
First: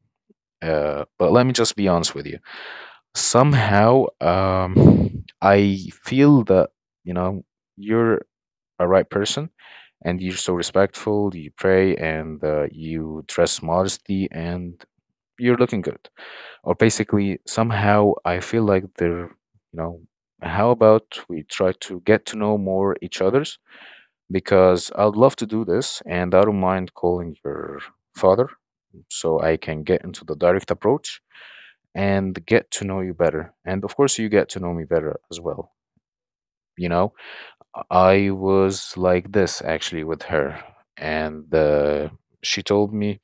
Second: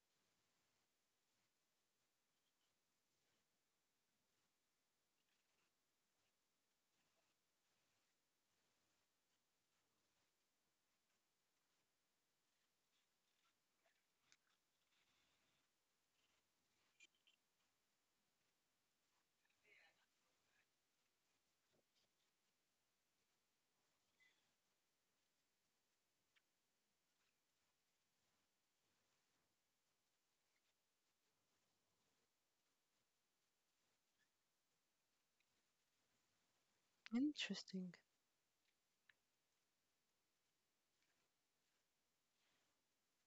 S1: But let me just be honest with you. Somehow, I feel that, you know, you're a right person and you're so respectful, you pray, and you dress modestly, and you're looking good. Or basically, somehow, I feel like they're, you know, how about we try to get to know more each other's? Because I'd love to do this and I don't mind calling your father so I can get into the direct approach and get to know you better. And of course, you get to know me better as well. You know,
S2: Interesting.
S1: I was like this actually with her, and she told me,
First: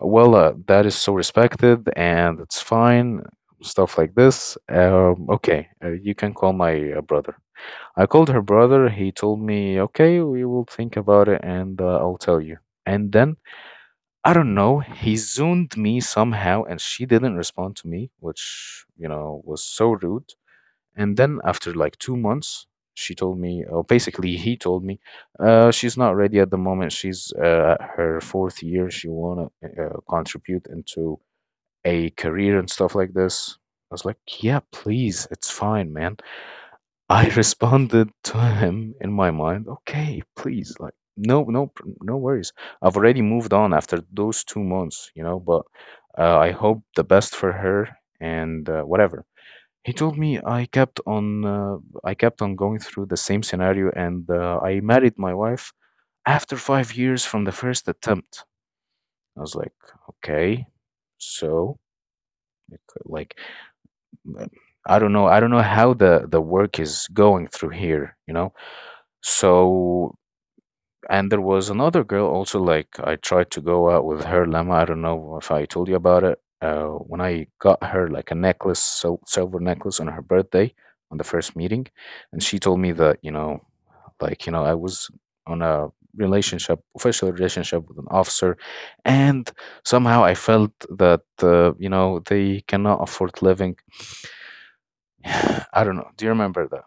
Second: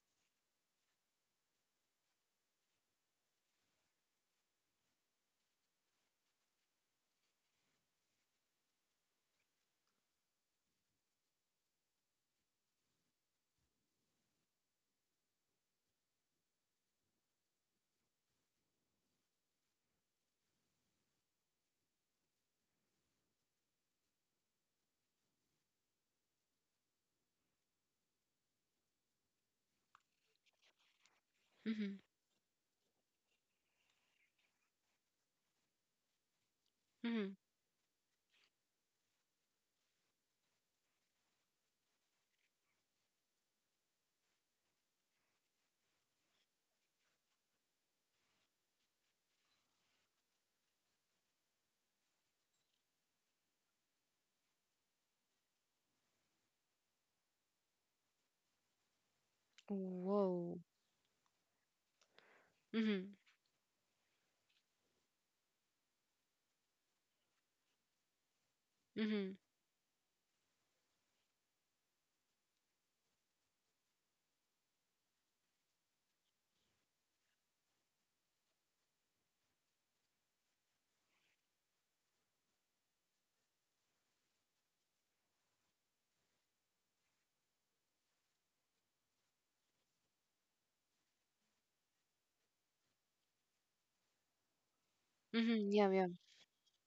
S1: well, that is so respected and it's fine, stuff like this. Okay, you can call my brother. I called her brother. He told me, okay, we will think about it and I'll tell you. And then, I don't know, he zoomed me somehow and she didn't respond to me, which, you know, was so rude. And then after like 2 months, she told me, or basically he told me, she's not ready at the moment. She's at her fourth year. She want to contribute into
S2: Mhm.
S1: a career and stuff like this. I was like, yeah, please, it's fine, man. I (laughs)
S2: Mhm.
S1: responded to him in my mind, okay, please, like, no, no, no worries. I've already moved on after those 2 months, you know, but I hope the best for her and whatever. He told me I kept on going through the same scenario, and I married my wife after 5 years from the first attempt. I was like,
S2: Whoa.
S1: okay, so
S2: Mhm.
S1: like, like, I don't know how the work is going through here, you know.
S2: Mhm.
S1: So, and there was another girl also, like I tried to go out with her, Lama. I don't know if I told you about it. When I got her like a necklace, so silver necklace on her birthday on the first meeting, and she told me that, I was on a relationship, official relationship with an officer, and somehow I felt that, they cannot afford living. (sighs)
S2: Mhm.
S1: I
S2: Yeah,
S1: don't
S2: yeah.
S1: know. Do you remember that?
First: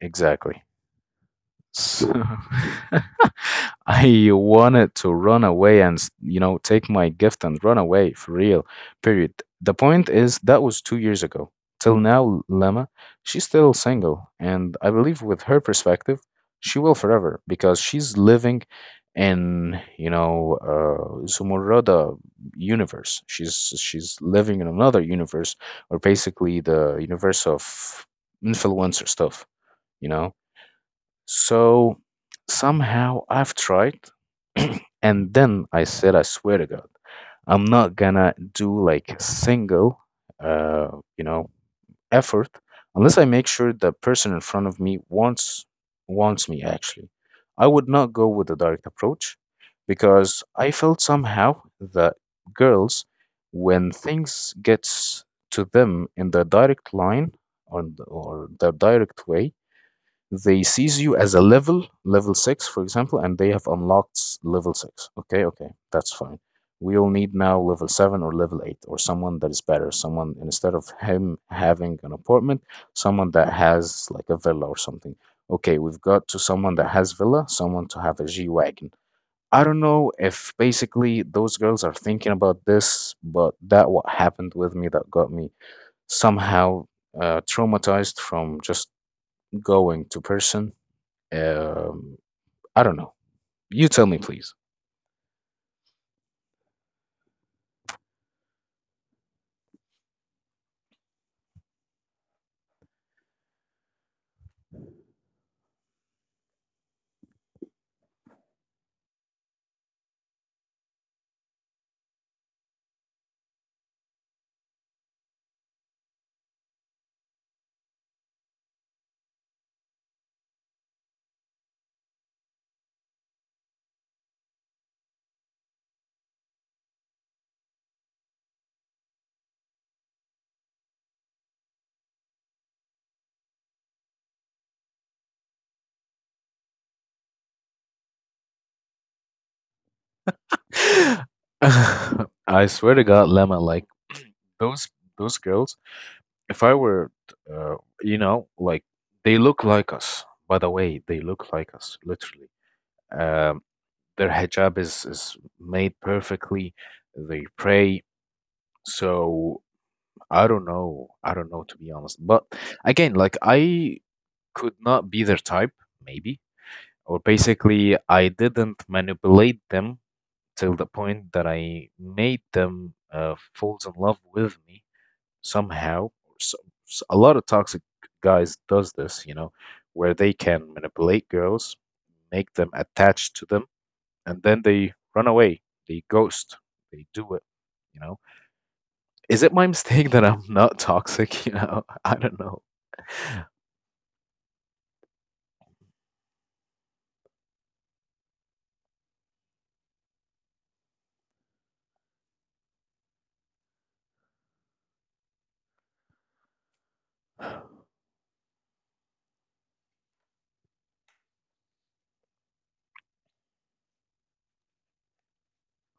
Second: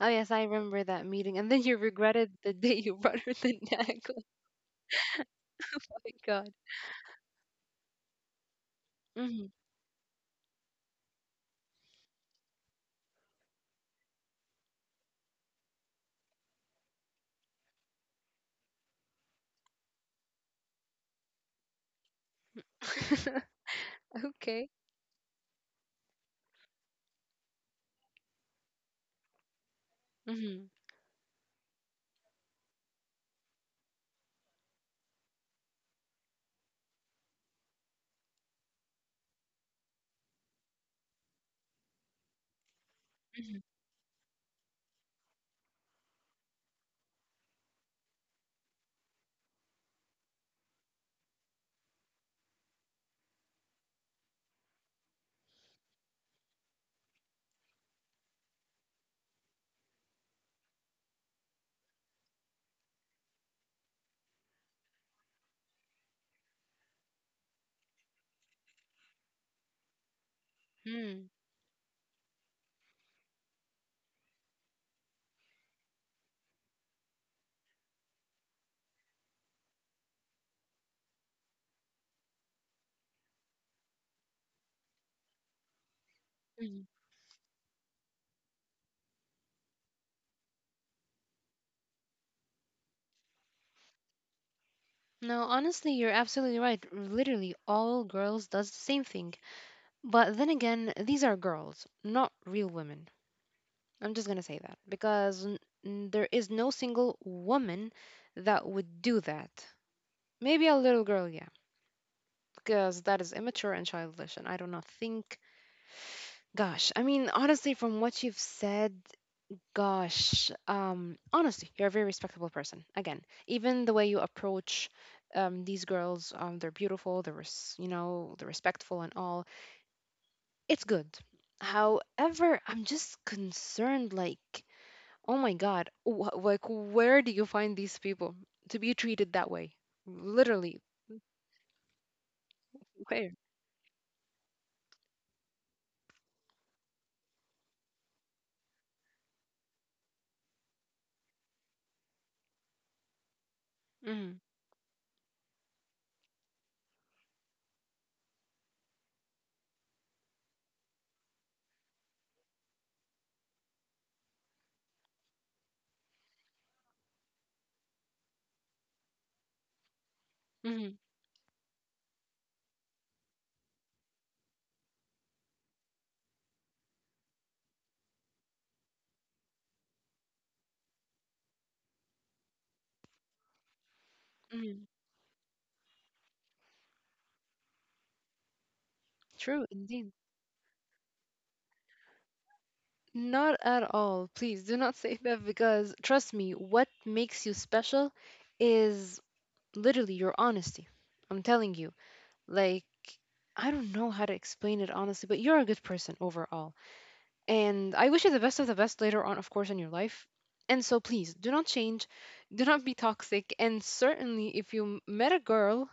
S2: Oh, yes, I
S1: Exactly.
S2: remember that meeting. And then you
S1: So
S2: regretted the day
S1: (laughs)
S2: you (laughs) brought her the neck.
S1: I
S2: (laughs)
S1: wanted to run
S2: Oh
S1: away and,
S2: my
S1: you
S2: God.
S1: know, take my gift and run away for real. Period.
S2: Mhm.
S1: The point is, that was 2 years ago. Till now, Lemma, she's still single. And I believe with her perspective, she will forever because she's living in, Zumurrada universe.
S2: (laughs)
S1: She's living
S2: Okay.
S1: in another universe, or basically the universe of influencer stuff, you know?
S2: Mhm.
S1: So somehow I've tried. (clears throat) And then I said, I swear to God, I'm not gonna do like a single, uh, you know, effort unless I make
S2: Mhm.
S1: sure the person in front of me wants me actually. I would not go with the direct approach because I felt somehow that girls, when things gets to them in the direct line or the direct way, they sees you as a level, level 6, for example, and they have unlocked level 6. Okay, okay, that's fine. We'll need now level 7 or level 8 or someone that is better. Someone, instead of
S2: Mhm.
S1: him having an apartment, someone that has like a villa or something. Okay, we've got to someone that has villa, someone to have a G-Wagon. I don't know if basically those girls are thinking about this, but that what happened with me that got me somehow
S2: Mhm.
S1: traumatized from just going to person um, I don't know. You tell me, please.
S2: No, honestly, you're absolutely right. Literally, all girls does the same thing. But then again, these are girls, not real women. I'm just gonna say that because there is no single woman that would do that. Maybe a little girl, yeah, because that is immature and childish, and I do not think. Gosh, I mean, honestly, from what you've said, gosh, honestly, you're a very respectable person. Again, even the way you approach these girls, they're beautiful, you know, they're respectful and all. It's good. However, I'm just concerned, like, oh my God, like, where do you find these people to be treated that way? Literally,
S1: (laughs) I swear to
S2: where?
S1: God, Lemma, like those those girls, if I were, uh, you know, like they look like us. By the way, they look like us, literally. Um, their
S2: Hmm.
S1: hijab is made perfectly. They pray. So I don't know. I don't know to be honest. But again, like I could not be their type, maybe, or basically I didn't manipulate them till the
S2: Hmm.
S1: point that I made them falls in love with me somehow. So, s a lot of toxic guys does this, you know, where they can manipulate girls, make them attached to them, and then they
S2: Hmm.
S1: run away, they ghost, they do it, you know. Is it my
S2: True,
S1: (laughs) mistake
S2: indeed.
S1: that I'm not toxic? (laughs) You know, I don't know.
S2: Not at all. Please do not say that because trust me, what makes you special is literally your honesty. I'm telling you. Like, I don't know how to explain it honestly, but you're a good person overall. And I wish you the best of the best later on, of course, in your life. And so please do not change, do not be toxic, and certainly if you met a girl,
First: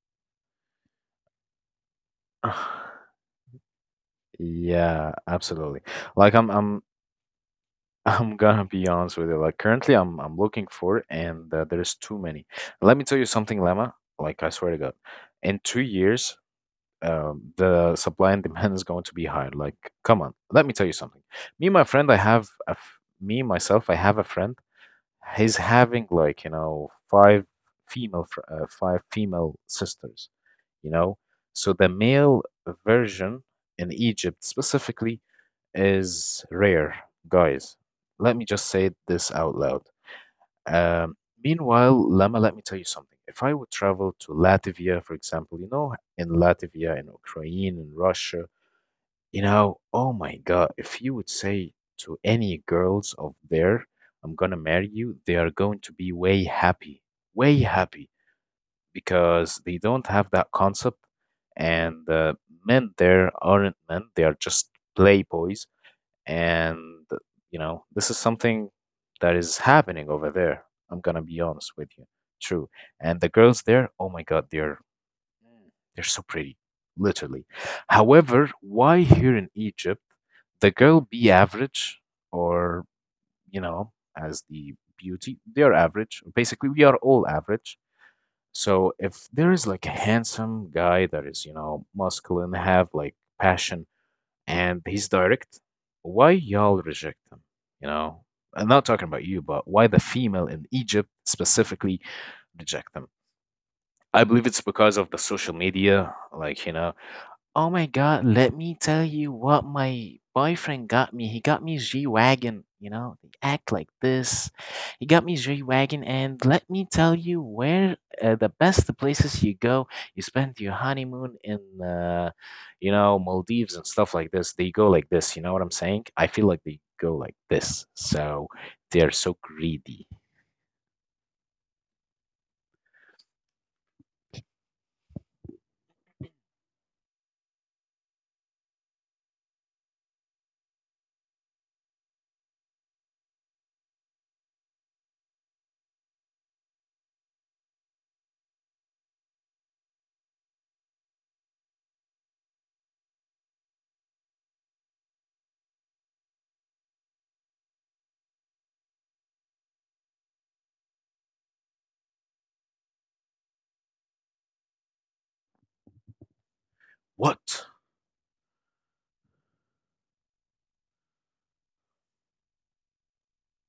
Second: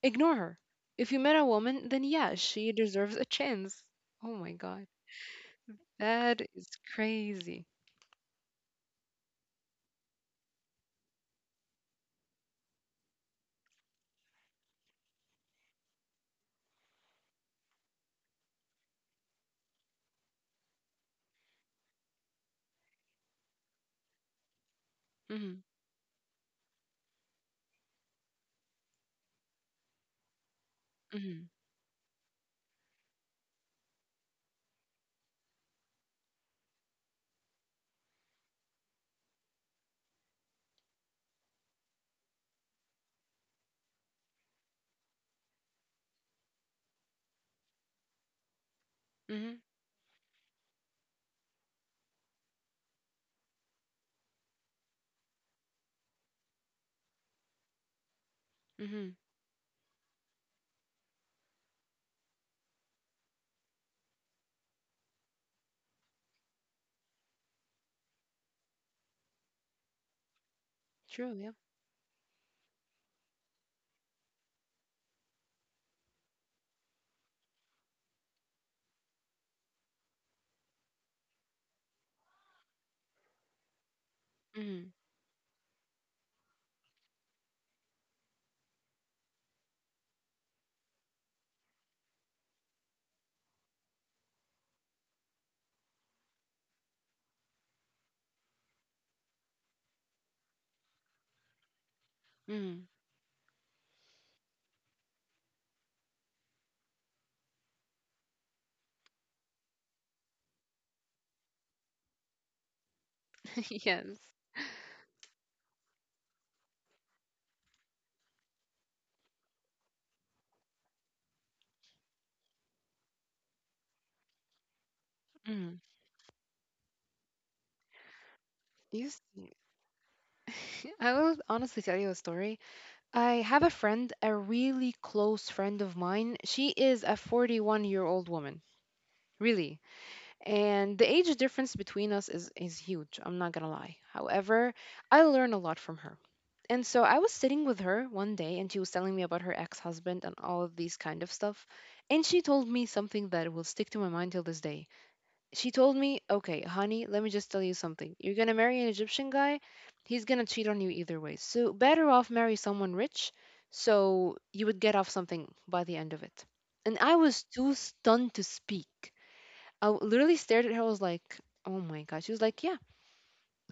S2: ignore her. If you met a woman, then yeah, she
S1: (sighs)
S2: deserves a chance. Oh my God.
S1: Yeah, absolutely. Like
S2: That
S1: i'm
S2: is
S1: i'm
S2: crazy.
S1: (laughs) I'm gonna be honest with you. Like, currently, I'm looking for it and there's too many. Let me tell you something, Lama, like I swear to God, in 2 years, the supply and demand is going to be higher. Like, come on, let me tell you something. Me, my friend, I have a me myself. I have a friend.
S2: Mhm.
S1: He's having like, you know, 5 female 5 female sisters. You know,
S2: Mhm.
S1: so the male version in Egypt specifically is rare, guys. Let me just say this out loud. Um, Meanwhile, Lama, let me tell you something. If I would travel to Latvia, for example, you know, in Latvia, in Ukraine, in Russia, you
S2: Mhm.
S1: know, oh my God, if you would say to any girls of there, I'm gonna marry you, they are going to be way happy,
S2: Mhm.
S1: because they don't have that concept. And men there aren't men, they are just playboys and, you know, this is something that is happening over there. I'm gonna
S2: True.
S1: be
S2: Yeah.
S1: honest with you. True. And the girls there, oh my God, they're so pretty, literally. However, why here in Egypt, the girl be average or, you know, as the
S2: Mhm.
S1: beauty, they're average. Basically, we are all average. So if there is like a handsome guy that is, you know, muscular and have like passion and he's direct. Why y'all reject him? You know, I'm not talking about you, but why the female in Egypt specifically
S2: Mhm.
S1: reject them? I believe it's because of the social media, like you know, oh my God, let me tell you what my boyfriend got me. He got me G-Wagon, you know, they
S2: (laughs)
S1: act like
S2: Yes.
S1: this. He got me G-Wagon, and let me tell you where the best places you go, you spend your honeymoon in, Maldives and stuff like this. They go like this, you know what I'm
S2: Mhm.
S1: saying? I feel like they go like this. So
S2: You
S1: they're so
S2: see,
S1: greedy.
S2: (laughs) I will honestly tell you a story. I have a friend, a really close friend of mine. She is a 41-year-old woman, really. And the age difference between us is, huge. I'm not going to lie. However, I learn a lot from her. And so I was sitting with her one day and she was telling me about her ex husband and all of these kind of stuff. And she told me something that will stick to my mind till this day. She told me, okay, honey, let me just tell you something. You're going to marry an Egyptian guy, he's going to cheat on you either way. So, better off marry someone rich so you would get off something by the end of it. And I was
S1: What?
S2: too stunned to speak. Literally stared at her. I was like, oh my God. She was like, yeah,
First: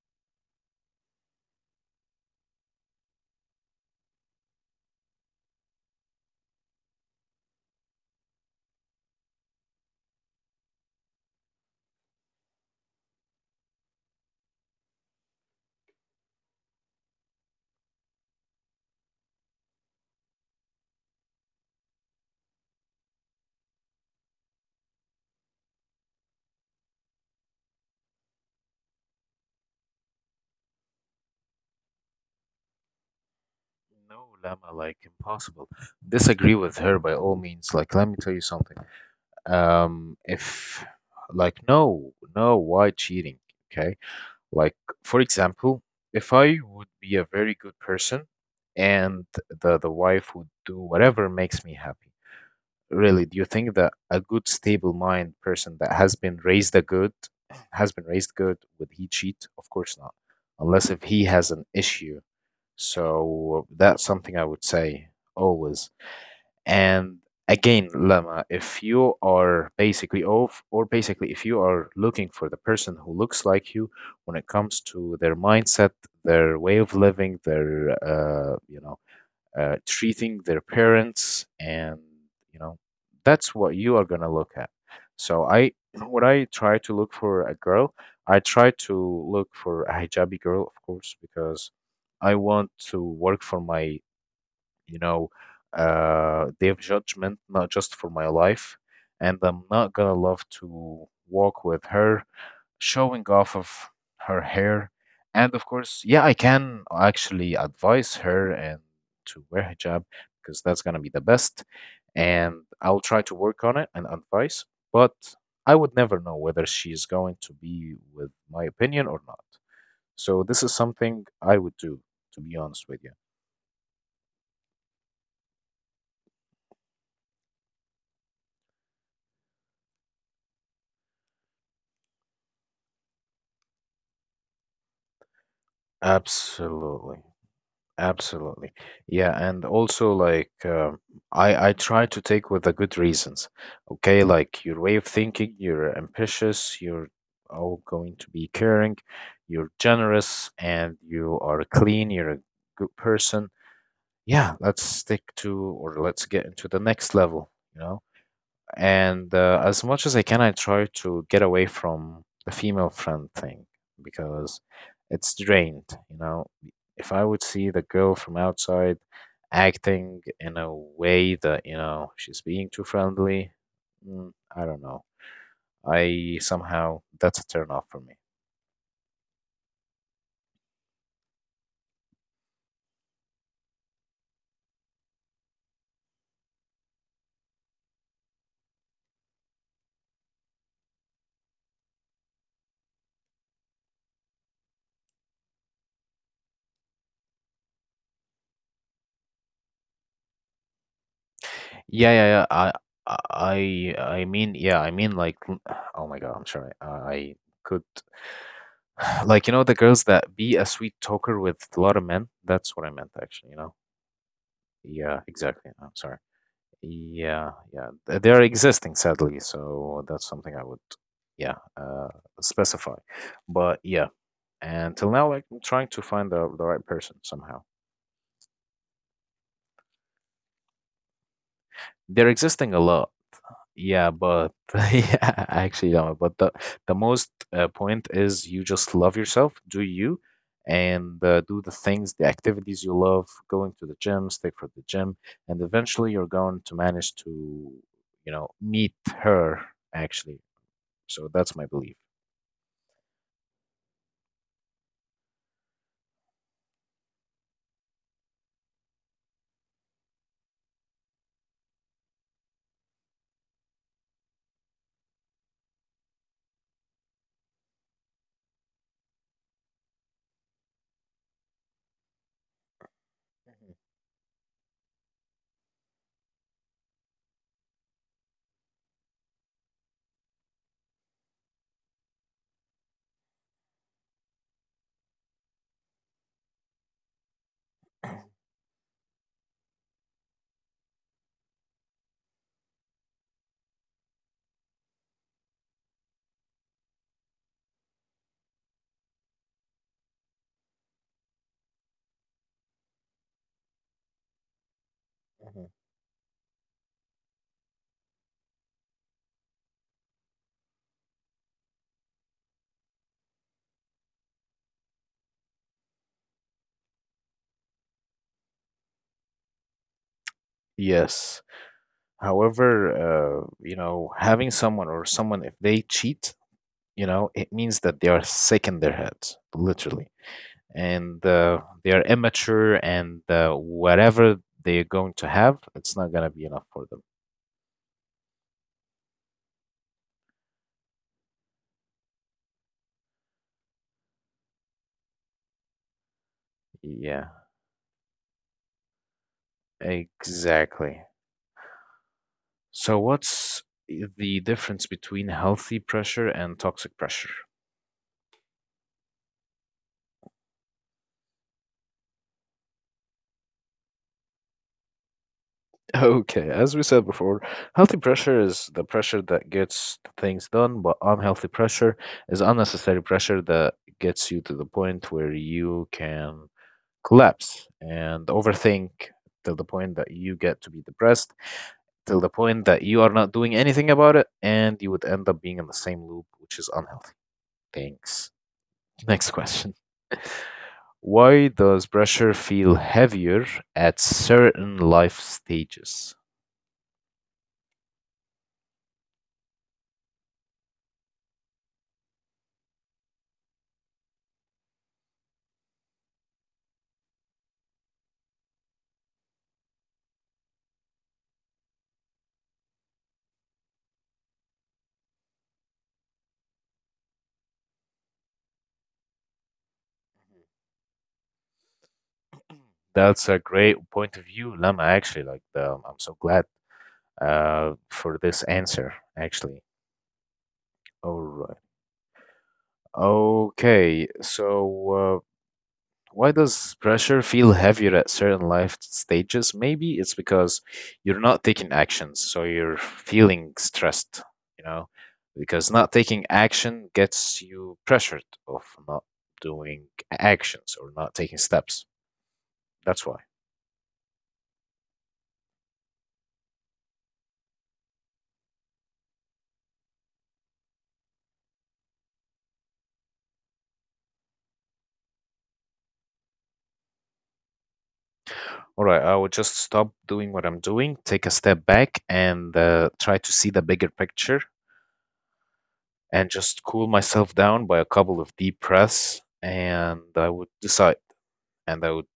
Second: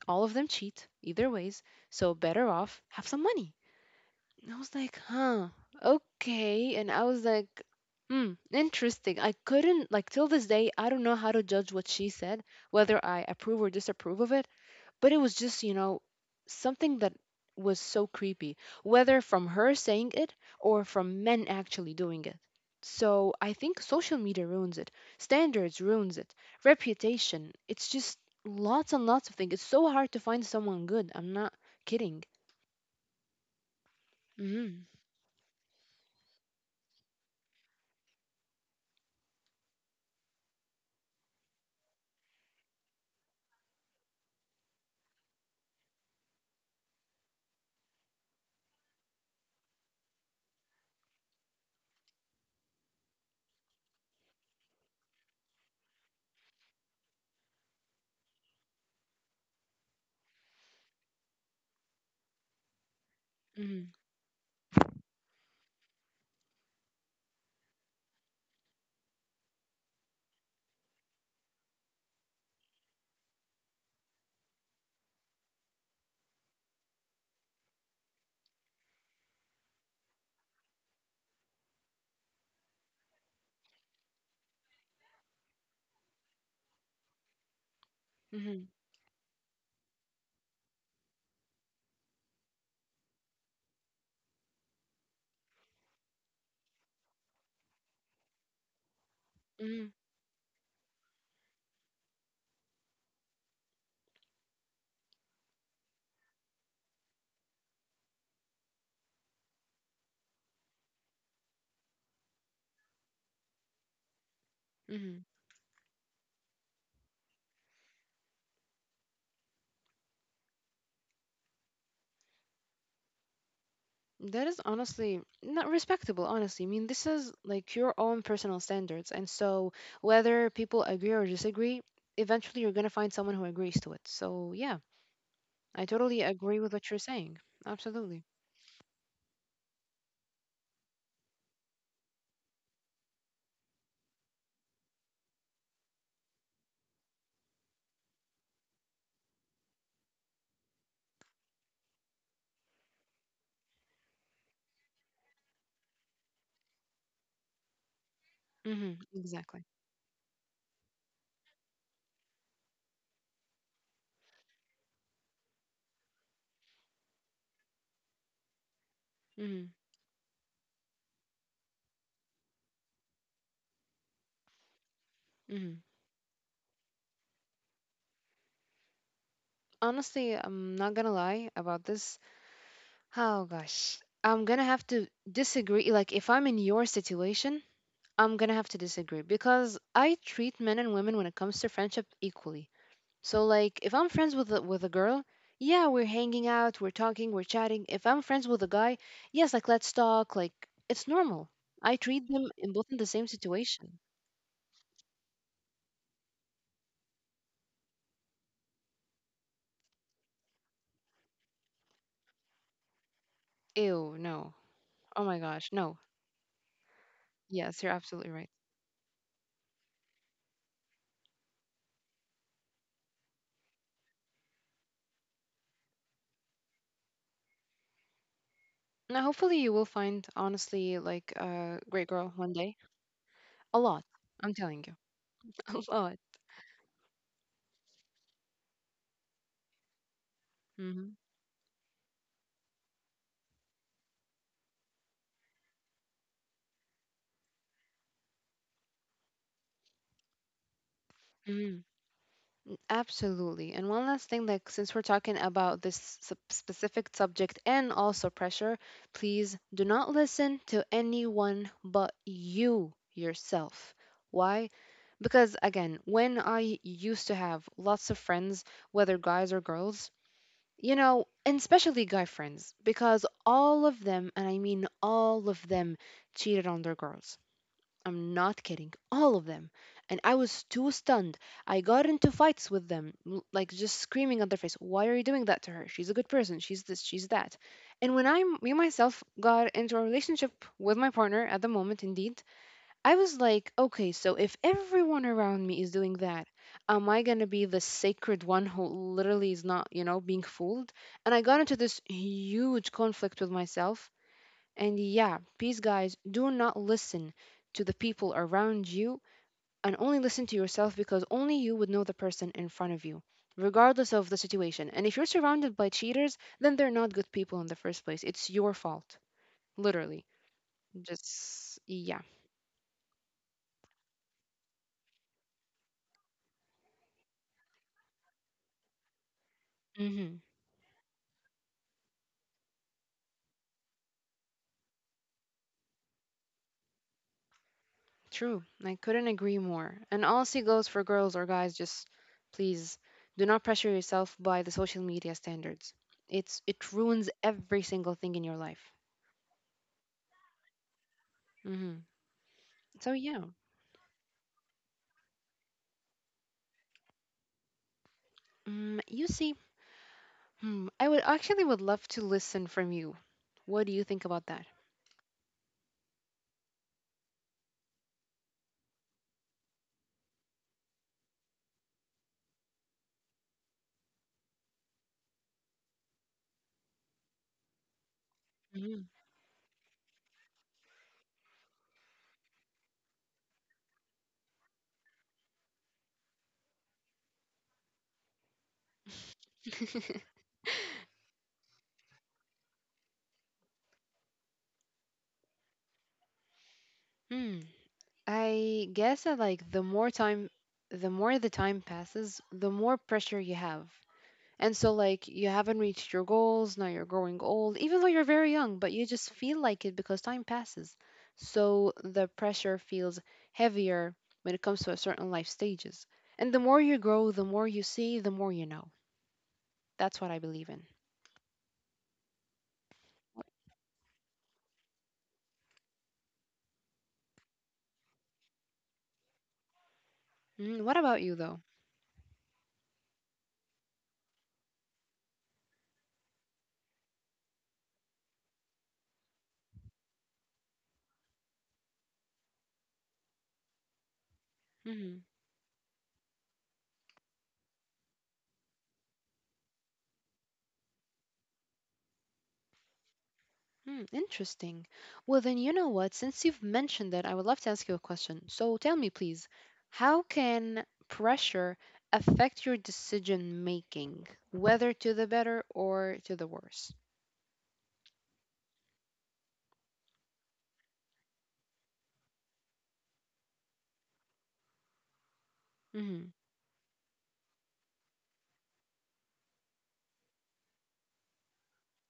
S2: all of them cheat either ways. So, better off have some money. I was like, huh, okay. And I was like, hmm, interesting. I couldn't, like, till this day, I don't know how to judge what she said, whether I approve or disapprove of it. But it was just, you know, something that was so creepy, whether from her saying it or from men actually doing it. So I think social media ruins it, standards ruins it, reputation. It's just lots and lots of things. It's so hard to find someone good. I'm not kidding.
S1: No, Lama,
S2: Mm-hmm.
S1: like impossible. Disagree with her by all means. Like, let me tell you something. If, like, no, no, why cheating? Okay. Like, for example, if I would be a very good person and the wife would do whatever makes me happy, really, do you think that a good stable mind person that has been raised a good has been raised good would he cheat? Of course not, unless if he has an issue. So
S2: Mm-hmm.
S1: that's something I would say always. And again, Lama, if you are basically off or basically if you are looking for the person who looks like you when it comes to their mindset, their way of living, their you know, treating their parents and, you know, that's what you are going to look at. So I, when I try to look for a girl, I
S2: Mm-hmm.
S1: try to look for a hijabi girl of course, because I want to work for my, you know, day of judgment, not just for my life. And I'm
S2: Mm-hmm.
S1: not going to love to walk with her showing off of her hair. And of course, yeah, I can actually advise her and to wear hijab because that's gonna be the best. And I'll try to work on it and advise, but
S2: Mhm.
S1: I would never know whether she's going to be with my opinion or not. So this is something I would do, to be honest with you.
S2: That is honestly not respectable, honestly. I mean, this is like your own personal standards. And so, whether people agree or disagree, eventually you're going to find someone who agrees to it. So, yeah, I totally agree with what you're
S1: Absolutely.
S2: saying. Absolutely.
S1: Absolutely. Yeah, and also like I try to take with the good reasons. Okay, like your way of thinking, you're ambitious, you're all going to be caring, you're generous, and you are clean, you're a good person. Yeah, let's stick to or let's get into the next level, you know?
S2: Hmm.
S1: And
S2: Exactly.
S1: as much as I can, I try to get away from the female friend thing because it's drained, you know? If I would see the girl from outside
S2: Hmm.
S1: acting in a way that, she's being too friendly, I don't know.
S2: Hmm.
S1: I somehow, that's a turn off for me.
S2: Honestly, I'm not going to lie about this. Oh, gosh. I'm going to have to disagree. Like, if I'm in your situation, I'm going to have to disagree because I treat men and women when it comes to friendship equally. So like if I'm friends with with a girl, yeah, we're hanging out, we're talking, we're chatting. If I'm friends with a guy, yes, like let's talk, like it's normal. I
S1: Yeah, yeah,
S2: treat
S1: yeah.
S2: them
S1: I,
S2: in both in the same
S1: I,
S2: situation.
S1: I mean, yeah, I mean, like, oh my God, I'm sorry. I could Like, you know, the girls that be a sweet talker with a lot of men. That's what I meant, actually, you know?
S2: Ew, no.
S1: Yeah,
S2: Oh my
S1: exactly.
S2: gosh,
S1: I'm
S2: no.
S1: sorry. Yeah,
S2: Yes,
S1: yeah.
S2: you're
S1: They
S2: absolutely
S1: are
S2: right.
S1: existing, sadly. So that's something I would, yeah, specify. But yeah, and till now, like, I'm trying to find the right person somehow.
S2: Now hopefully you will find honestly like a great
S1: They're
S2: girl one
S1: existing
S2: day.
S1: a lot.
S2: A lot.
S1: Yeah, but
S2: I'm
S1: (laughs)
S2: telling you.
S1: yeah,
S2: (laughs)
S1: actually,
S2: A
S1: yeah,
S2: lot.
S1: but the most point is you just love yourself, do you,
S2: Mhm.
S1: and do the things, the activities you love, going to the gym, stick for the gym, and eventually you're going to manage to, meet her actually. So that's my
S2: Mhm.
S1: belief.
S2: Absolutely. And one last thing, like since we're talking about this specific subject and also pressure, please do not listen to anyone but you yourself. Why? Because again, when I used to have lots of friends, whether guys or girls, you know, and especially guy friends, because all of them, and I mean all of them, cheated on their girls. I'm not kidding. All of them. And I was too stunned. I got into fights with them, like just screaming at their face, "Why are you doing that to her? She's a good person. She's this, she's that." And when I me myself got into a relationship with my partner at the moment, indeed, I was like, "Okay, so if everyone around me is doing that, am I going to be the sacred one who literally is not, you know, being fooled?" And I got into this huge conflict with myself and yeah,
S1: Mhm.
S2: please, guys, do not listen to the people around you and only listen to yourself because only you would know the person in front of you, regardless of the situation. And if you're surrounded by cheaters, then they're not good people in the first place. It's your fault, literally.
S1: Yes.
S2: Just, yeah.
S1: However, having someone, if they cheat, it means that they are sick in their heads, literally.
S2: Hmm.
S1: And they are immature and whatever they're going to have, it's not going to be enough for them.
S2: True. I couldn't agree more. And honestly, goes for girls or guys, just please do not pressure yourself by the social media standards. It's it
S1: Yeah,
S2: ruins every single thing in your life.
S1: exactly.
S2: Hmm.
S1: So,
S2: So yeah.
S1: what's the difference between healthy pressure and toxic pressure? (laughs)
S2: Mm, you see, hmm, I would actually would love to listen from you. What do you think about that?
S1: Okay, as we said before, healthy pressure is the pressure that gets things done, but unhealthy pressure is unnecessary pressure that gets you to the point where you can collapse and overthink
S2: Mhm.
S1: till the point that you get to be depressed, till the point that you are not doing anything about it, and you would end up being in the same loop, which is unhealthy. Thanks. Next question. (laughs)
S2: (laughs)
S1: Why does pressure feel heavier at certain life stages?
S2: Hmm. I guess that like the more time, the more the time passes, the more pressure you have. And so like you haven't reached your goals, now you're growing old, even though you're very young, but you just feel like it because time passes. So the pressure feels heavier when it comes to a certain life stages. And the more you grow, the more you see, the more you know. That's what I believe in.
S1: That's a great point of view, Lama. Actually, like I'm so glad for this answer. Actually,
S2: Mm, what
S1: all
S2: about you,
S1: right.
S2: though?
S1: Okay, so why does pressure feel heavier at certain life stages? Maybe it's because you're not taking actions, so you're feeling stressed, you know,
S2: Hmm.
S1: because not taking action gets you pressured of not doing actions or not taking steps. That's why.
S2: Mm, interesting. Well, then, you know what? Since you've mentioned it, I would love to ask you a question. So tell me, please, how can pressure affect your decision making, whether to the better or to the worse?
S1: All right, I will just stop doing what I'm doing, take a step back, and try to see the bigger picture and
S2: Hmm.
S1: just cool myself down by a couple of deep breaths. And I would decide, and I would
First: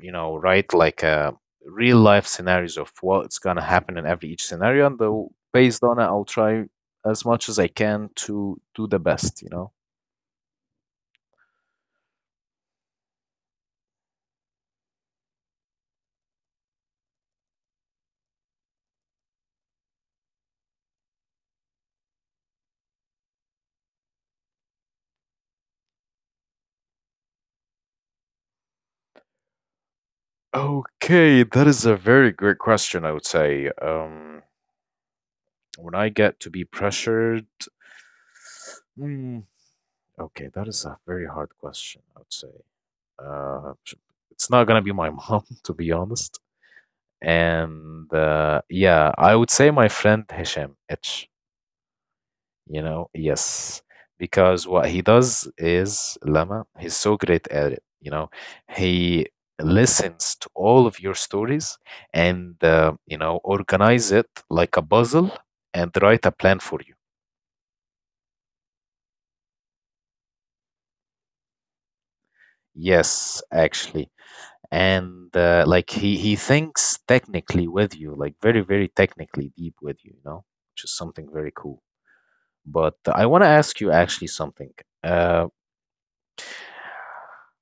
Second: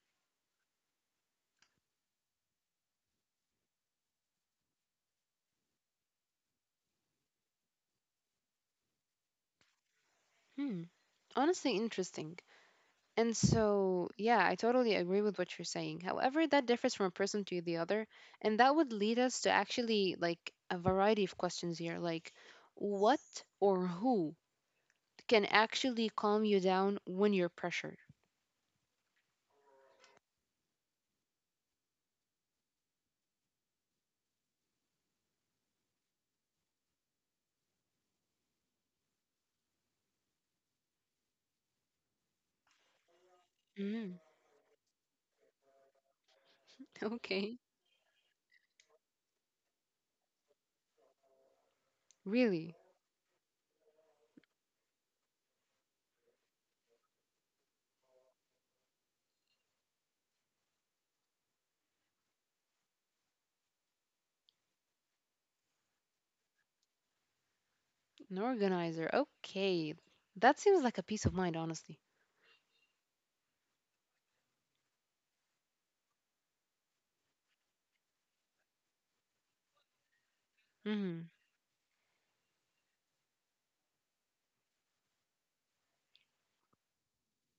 S1: write like a real life scenarios of what's gonna happen in every each scenario, and though based on it, I'll try as much as I can to do the best. You know.
S2: Hmm. Honestly, interesting. And so, yeah, I totally agree with what you're saying. However, that differs from a person to the other, and that would lead us to actually like a variety of questions here, like what or who can actually calm you down when you're pressured.
S1: Okay, that is a very great question. I would say when I get to be pressured. hmm, Okay, that is a very hard question, I would say. Uh, sh-
S2: Mm,
S1: it's not gonna be my mom, (laughs) to be honest.
S2: (laughs) okay.
S1: And yeah, I would say my friend Hisham H,
S2: Really?
S1: yes, because what he does is Lama, he's so great at it. He listens to all of your stories and organize it like a puzzle and write a plan for you.
S2: An organizer. Okay. That seems like a peace of mind, honestly.
S1: Yes, actually. And like he thinks technically with you, like very very technically deep with you, you know which is something
S2: Mm,
S1: very cool. But I want to ask you actually something uh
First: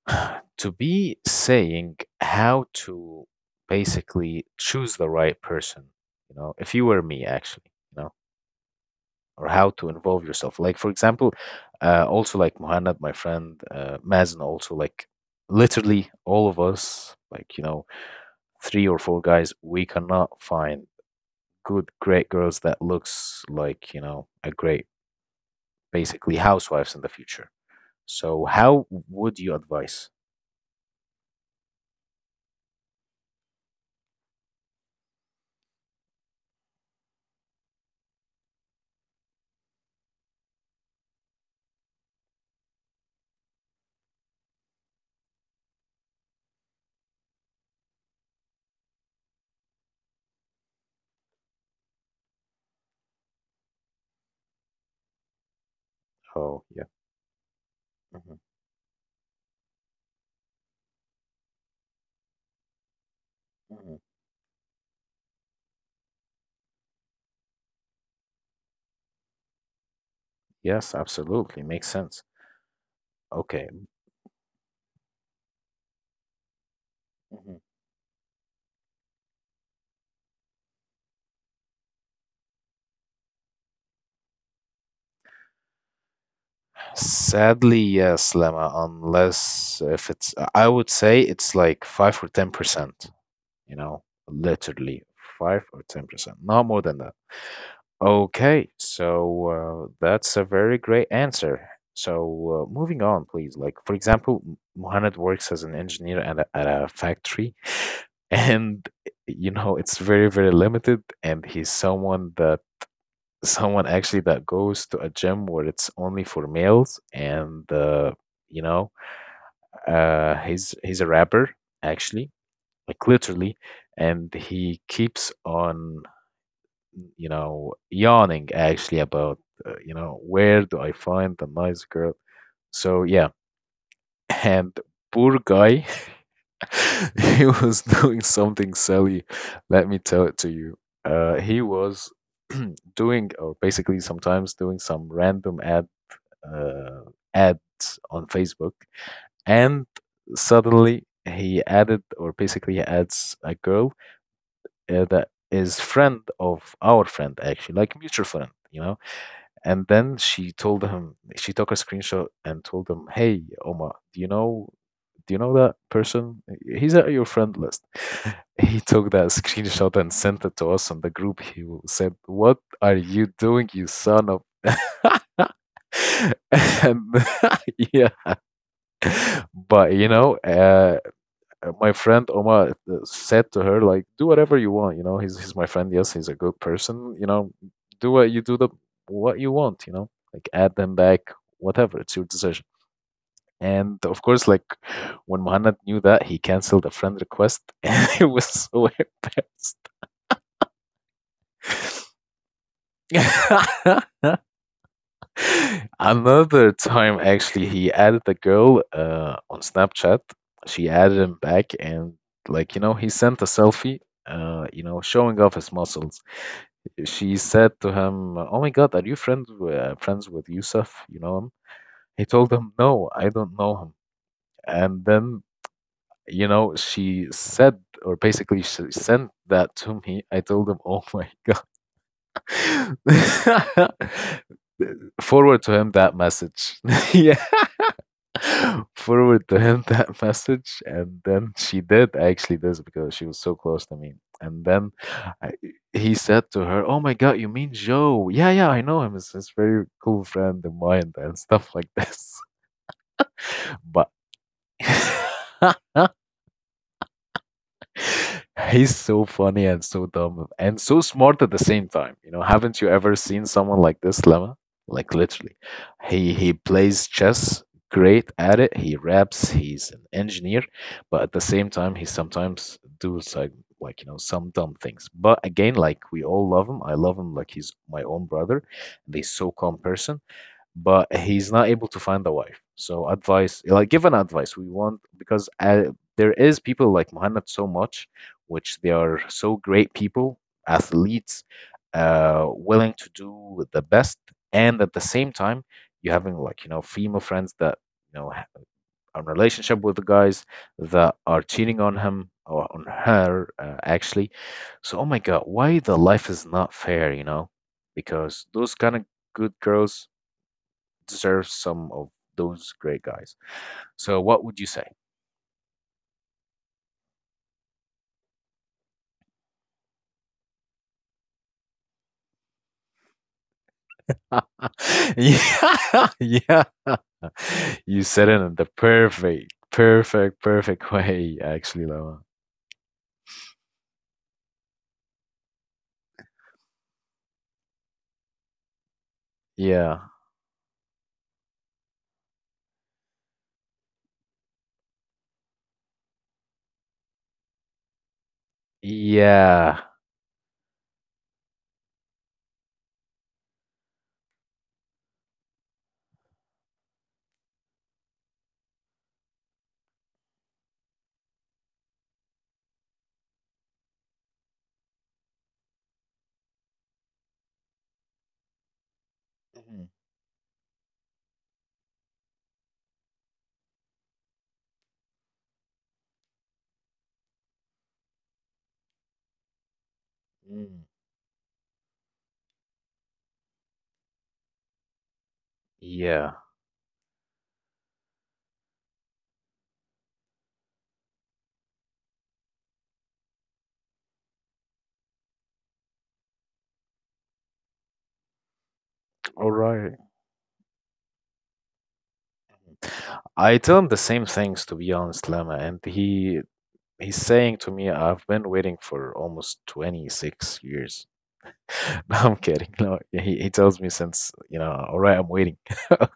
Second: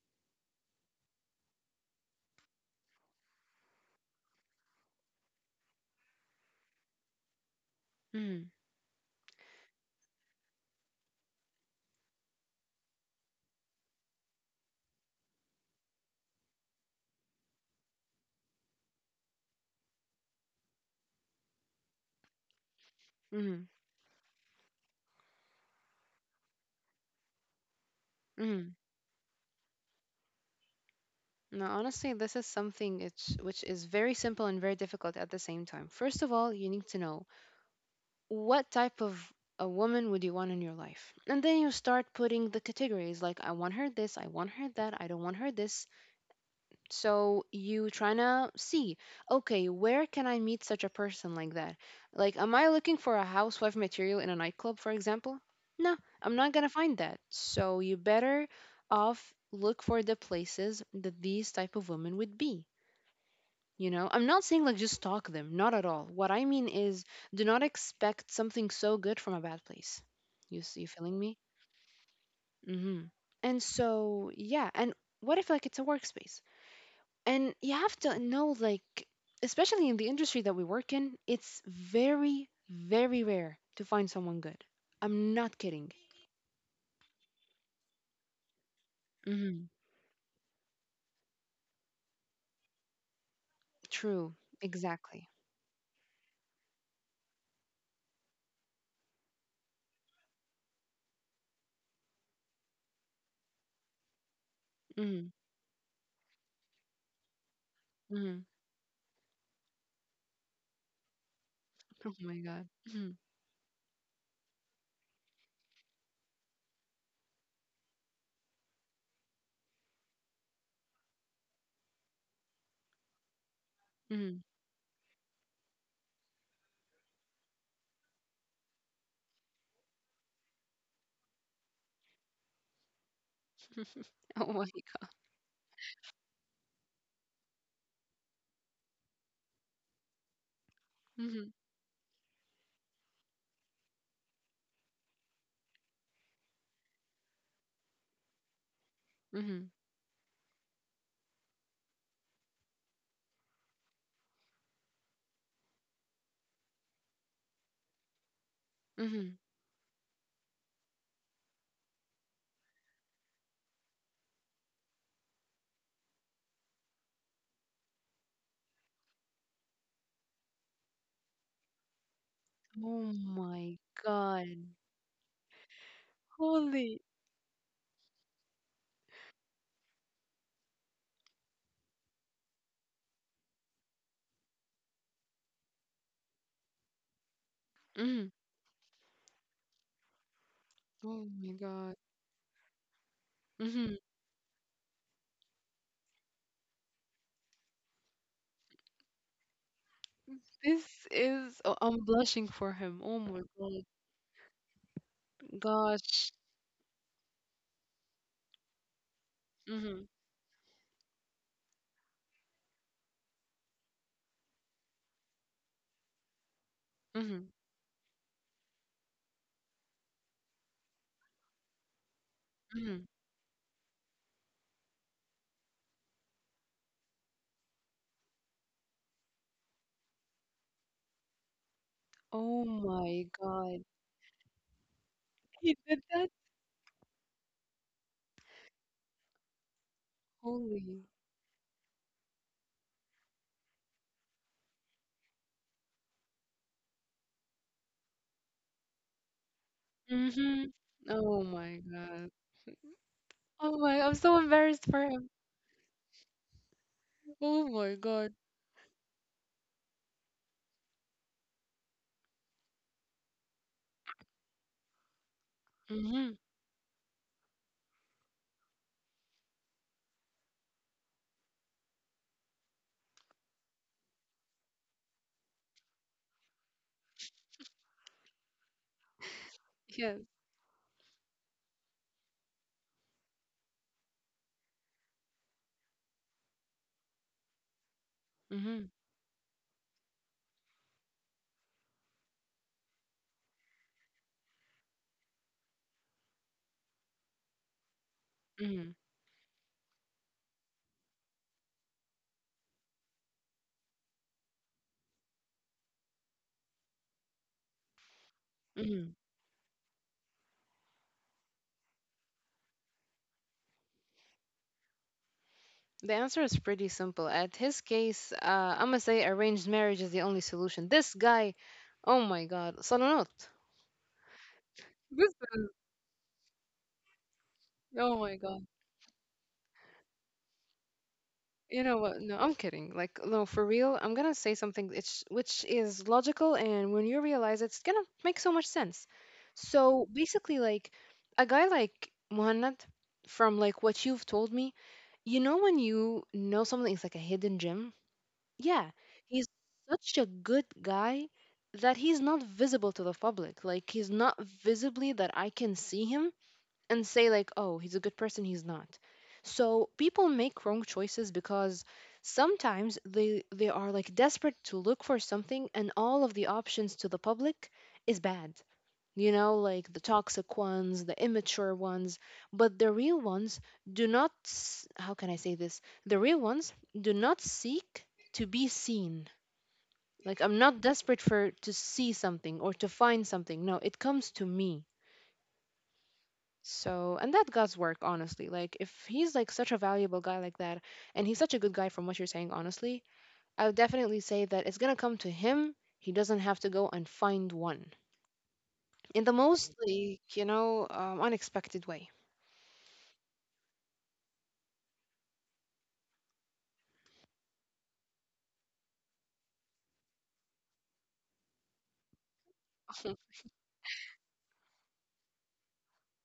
S1: (sighs) to be saying how to basically choose the right person, if you were me, actually,
S2: mm,
S1: or how to involve yourself, like for example, also like Muhammad, my friend, Mazen also, like literally all of us, like, three or four guys, we cannot find good, great girls that looks
S2: mm,
S1: like, a great, basically housewives in the future. So
S2: mm.
S1: how would you advise?
S2: No, honestly, this is something which is very simple and very difficult at the same time. First of all, you need to know what type of a woman would you want in your life? And then you start putting the categories like, I want her this, I want her that, I don't want her this. So you trying to see, okay, where can I meet such a person like that? Like, am I looking for a housewife material in a nightclub, for example? No, I'm not gonna
S1: Oh, yeah.
S2: find that. So you
S1: Mhm,
S2: better off look for the places that these type of women would be. You
S1: mhm.
S2: know, I'm not saying like just stalk them, not at all. What I mean is, do not expect something so good from a bad place. You see, you
S1: Yes,
S2: feeling me?
S1: absolutely. Makes sense.
S2: Mm-hmm. And
S1: Okay.
S2: so, yeah, and what if like it's a workspace, and
S1: Mhm.
S2: you have to know, like, especially in the industry that we work in, it's very, very rare to find someone good. I'm not kidding.
S1: Sadly, yes, Lemma,
S2: Hmm.
S1: unless if it's, I would say it's like 5 or 10%,
S2: True.
S1: literally
S2: Exactly.
S1: 5 or 10%, not more than that. Okay, so that's a very great answer. So moving on, please. Like for example, Muhammad
S2: Hmm.
S1: works as an engineer at a factory, (laughs)
S2: Hmm.
S1: and it's very very limited. And he's
S2: Oh my
S1: someone
S2: god.
S1: that
S2: Hmm.
S1: (laughs) someone actually that goes to a gym where it's only for males, and you know he's a rapper actually, like literally, and
S2: Hmm.
S1: he keeps on, yawning actually about, where do I find the nice girl? So yeah,
S2: (laughs) Oh my
S1: and
S2: god.
S1: poor guy, (laughs) he was doing something silly. Let me tell it to you.
S2: Hmm.
S1: He was (clears throat) doing, or basically sometimes doing some random uh, ads on Facebook,
S2: Hmm.
S1: and suddenly he added, or basically he adds a girl that is friend of our friend actually, like mutual friend,
S2: Hmm.
S1: and then she told him, she took a screenshot and told him, "Hey, Omar, do you know that person? He's at your friend list." (laughs) He took that screenshot and sent it to us on the group. He said, "What are
S2: Oh
S1: you doing,
S2: my
S1: you son of?"
S2: god.
S1: (laughs)
S2: Holy.
S1: And (laughs) yeah, but my friend Omar said to her, like, do whatever you want. You know, he's my friend. Yes, he's a good person. You know, do
S2: Hmm.
S1: what you do the what you want. You know, like add them back,
S2: Oh my god.
S1: whatever. It's your decision.
S2: Hmm.
S1: And of course, like when Muhammad knew that, he canceled a friend request, (laughs) and he was so (laughs)
S2: This is. Oh, I'm blushing for him. Oh my
S1: embarrassed.
S2: god.
S1: (laughs) (laughs)
S2: Gosh.
S1: Another time, actually, he added a girl on
S2: Hmm.
S1: Snapchat. She added him back, and like he sent a selfie, showing off his muscles. She
S2: Hmm.
S1: said to him, "Oh my God, are you friends with Yusuf? You know him?" He told him,
S2: Hmm.
S1: "No, I don't know him." And then she said, or basically, she sent that to me. I told him, "Oh my God."
S2: Oh my god.
S1: (laughs) Forward
S2: He
S1: to him
S2: did
S1: that
S2: that?
S1: message. (laughs) Yeah. (laughs) Forward to him (laughs) that message,
S2: Holy.
S1: and then she did actually this because she was so close to me. And then I, he said to her, "Oh my God, you mean Joe? Yeah, yeah, I know him. It's his very cool
S2: Mm-hmm.
S1: friend of mine." (laughs)
S2: Oh
S1: And
S2: my
S1: stuff like
S2: god.
S1: this.
S2: Oh
S1: (laughs)
S2: my, I'm
S1: But
S2: so embarrassed for him.
S1: (laughs)
S2: Oh my God.
S1: (laughs) he's so funny and so dumb and so smart at the same time. You know, haven't you ever seen someone like this, Lemma? Like literally,
S2: Mm-hmm.
S1: he plays chess, great at it. He raps. He's an engineer, but at the same time, he sometimes does like some dumb things. But again, like we all love him. I love him like he's my own brother. And he's so calm
S2: Yes.
S1: person, but he's not able to find a wife. So advice, like give an advice. We want, because there is people like Muhammad so much, which
S2: Mm-hmm.
S1: they are so great people, athletes, willing to do the best, and at the same time, you having like, female friends that you know ha-
S2: Mm-hmm.
S1: a relationship with the guys that are cheating on him or on her, actually. So oh my God, why the life is not fair? Because those kind
S2: Mm-hmm.
S1: of good girls deserves some of those great guys. So what would you say?
S2: The answer is pretty simple. At his case, I'm gonna say arranged marriage is the only solution. This guy, oh my god, صالونات.
S1: (laughs)
S2: This is,
S1: Yeah, (laughs) yeah. You
S2: oh
S1: said
S2: my
S1: it in
S2: God.
S1: the perfect, perfect, perfect way,
S2: You
S1: actually,
S2: know what?
S1: Lama.
S2: No, I'm kidding. Like, no, for real, I'm gonna say something it's, which is logical, and when you realize it's gonna make so much sense.
S1: Yeah,
S2: So basically, like, a guy like Muhammad, from like what you've told me, you know, when you know something is like a hidden gem, yeah, he's
S1: yeah,
S2: such a good guy that he's not visible to the public. Like, he's not visibly that I can see him, and say like, oh, he's a good person, he's not. So people make wrong choices because sometimes they are like desperate to look for something, and all of the options to the public is bad, you know,
S1: mhm,
S2: like the toxic ones, the immature ones. But the real ones do not s- how can I say this? The real ones do not seek to be seen. Like, I'm not
S1: mhm,
S2: desperate for to see something or to find something. No, it comes to me.
S1: yeah.
S2: So, and that God's work, honestly. Like, if he's like such a valuable guy like that, and he's such a good guy from what you're saying, honestly, I would definitely say that it's gonna come to him. He doesn't have to go and find one in the
S1: All
S2: most,
S1: right.
S2: like, you know, unexpected way.
S1: I tell him the same things, to be honest, Lama, and he's saying to me, I've been waiting for almost 26 years. (laughs) No, I'm kidding. No, yeah, he tells me since, you know, all right, I'm waiting (laughs)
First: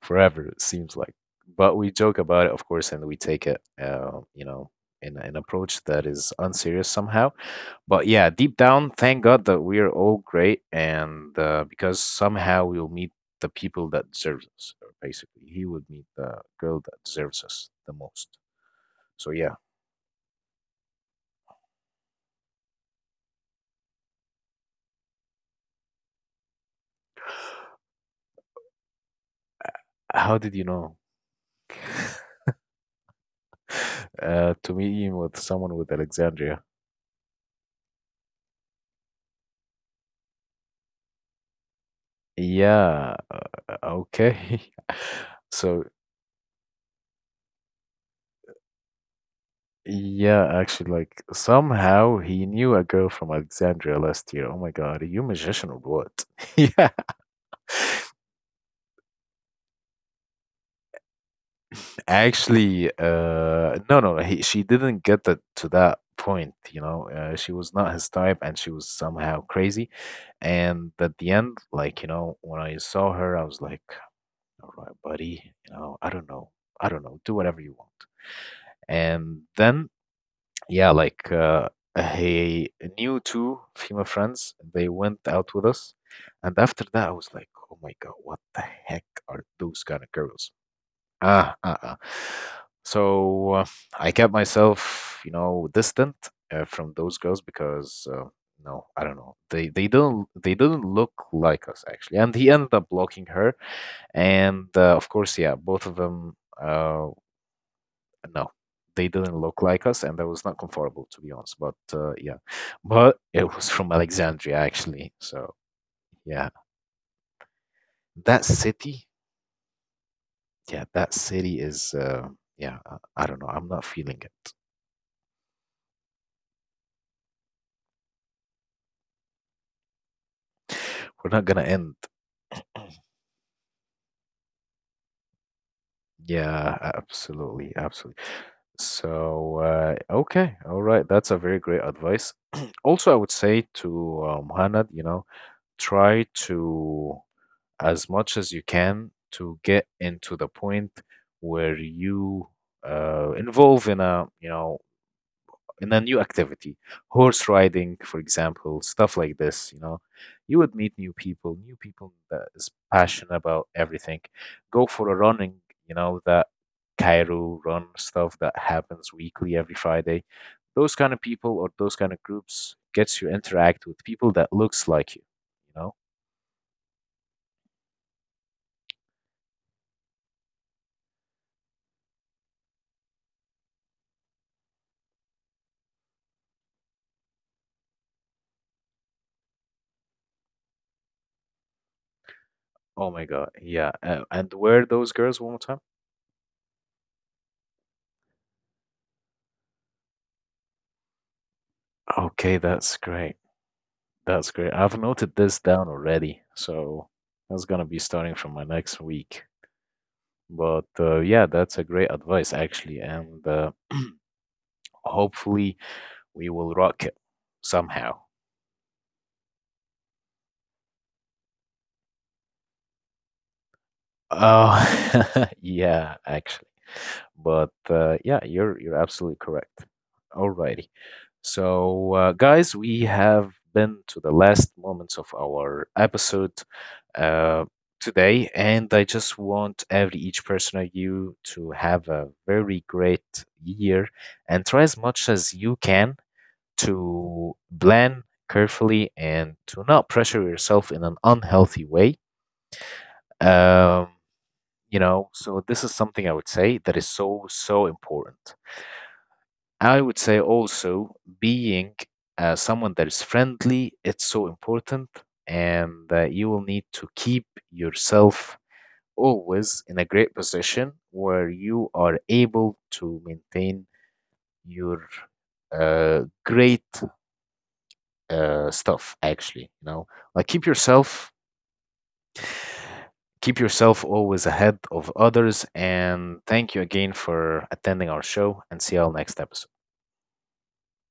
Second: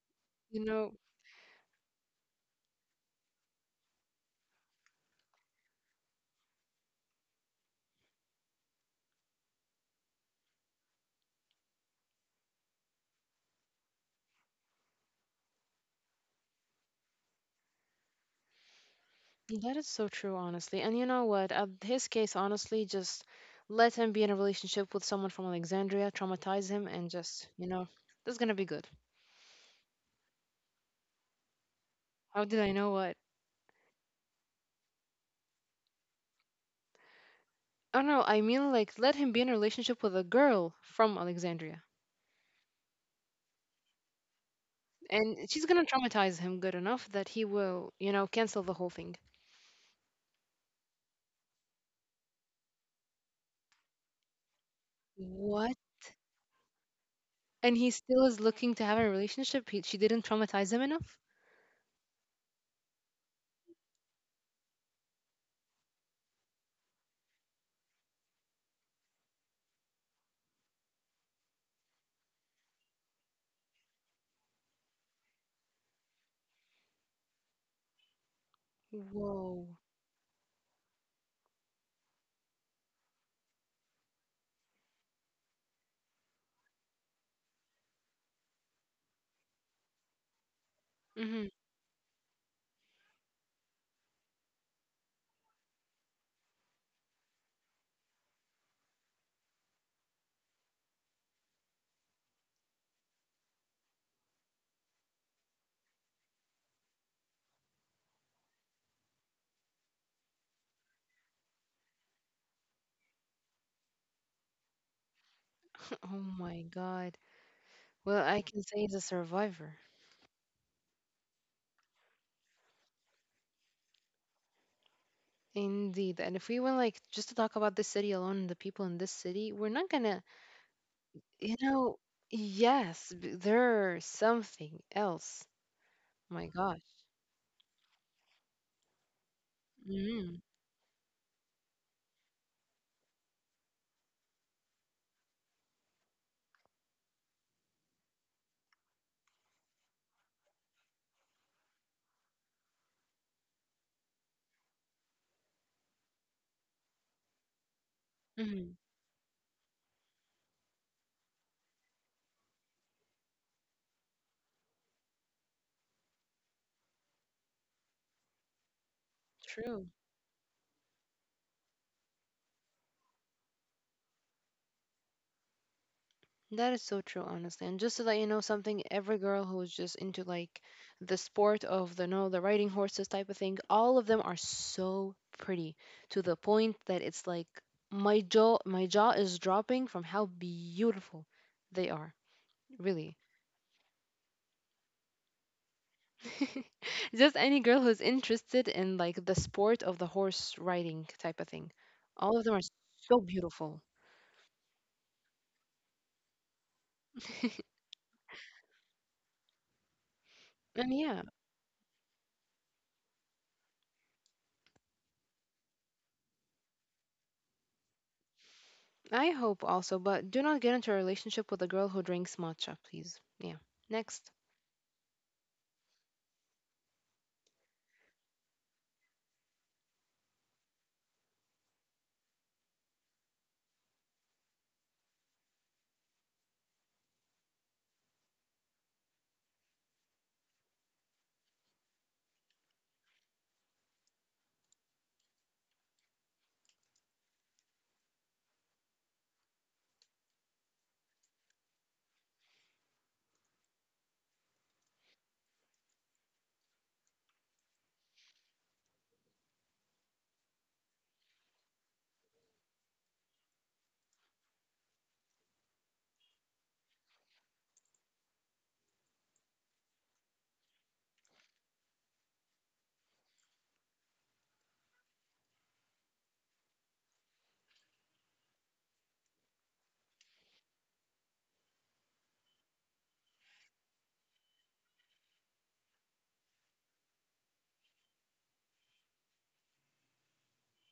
S1: forever, it
S2: You know,
S1: seems like. But we joke about it, of course, and we take it, in an approach that is unserious somehow. But yeah, deep down, thank God that we are all great, and because somehow we'll meet the people that deserves us. Basically, he would meet the girl that deserves us the most. So yeah,
S2: that is so true, honestly. And you know what? His case, honestly, just let him be in a relationship with someone from Alexandria, traumatize him, and just, you know, that's gonna be good.
S1: how did you know? (sighs)
S2: How did I know what?
S1: (laughs) To meet him with someone with Alexandria.
S2: Oh no, I mean like let him be in a relationship with a girl from Alexandria.
S1: Yeah, uh, okay.
S2: And
S1: (laughs)
S2: she's gonna
S1: So,
S2: traumatize him good enough that he will, you know, cancel the whole thing.
S1: yeah, actually, like somehow he knew a girl from Alexandria last year. Oh my God, are you magician
S2: What?
S1: or what? (laughs) Yeah,
S2: And he still is looking to have a relationship. He, she didn't traumatize him enough.
S1: actually, no, no, she didn't get that to that point. She was not his type and she was somehow crazy. And at the end, like, when I saw her, I was like, all right, buddy, I don't know. I don't know. Do whatever you want. And
S2: Whoa.
S1: then Yeah, like he knew two female friends. They went out with us, and after that, I was like, "Oh my God, what the heck are those kind of girls?"
S2: Hmm.
S1: Ah, ah, ah. So I kept myself, distant from those girls, because no, I don't know. They didn't look like us actually. And he ended up blocking her, and of course, yeah, both of them. Um, no, they didn't look like us, and that was not comfortable, to be honest, but yeah, but it was from Alexandria actually, so...
S2: (laughs) Oh
S1: yeah
S2: my God. Well, I
S1: that
S2: can say he's a
S1: city
S2: survivor.
S1: yeah, that city is yeah, I don't know, I'm not feeling it.
S2: Indeed. And if we went like just to talk about this city alone, the people in this city, we're not gonna,
S1: We're not
S2: you
S1: gonna
S2: know,
S1: end.
S2: yes, there's something else. My
S1: Yeah,
S2: gosh.
S1: absolutely, absolutely. So
S2: Mm-hmm.
S1: okay, all right, that's a very great advice. (clears throat) Also, I would say to Hannah, you know, try to as much as you can to get into the point where you, involve in a, new activity, horse riding for
S2: Hmm.
S1: example, stuff like this. You would meet new people that is passionate about everything. Go for a running, that Cairo Run stuff that happens weekly every
S2: True.
S1: Friday. Those kind of people or those kind of groups gets you interact with people that looks like you know
S2: That is so true, honestly. And just to let you know something, every girl who's just into like the sport of the, no, the riding horses type of thing, all of them are so pretty, to the point that it's like my jaw is dropping from how beautiful they are.
S1: Oh
S2: Really.
S1: my God. Yeah. And where those girls one more time?
S2: (laughs) Just any girl who's interested in like the sport of the horse riding type of thing. All of them
S1: Okay,
S2: are
S1: that's
S2: so
S1: great.
S2: beautiful.
S1: That's great. I've noted this down already. So that's
S2: (laughs)
S1: gonna be starting from my next week. But
S2: And yeah,
S1: yeah, that's a great advice actually, and (clears throat) hopefully we will rock it somehow.
S2: I hope also, but do not get into a relationship with a girl who drinks matcha, please. Yeah. Next.
S1: Oh, (laughs) yeah, actually. But yeah, you're absolutely correct. Alrighty. So, guys, we have been to the last moments of our episode uh, today, and I just want every each person of you to have a very great year, and try as much as you can to plan carefully and to not pressure yourself in an unhealthy way. Um, so this is something I would say that is so, so important. I would say also being someone that is friendly, it's so important, and you will need to keep yourself always in a great position where you are able to maintain your great stuff, actually. You know, like keep yourself always ahead of others, and thank you again for attending our show, and see you all next episode.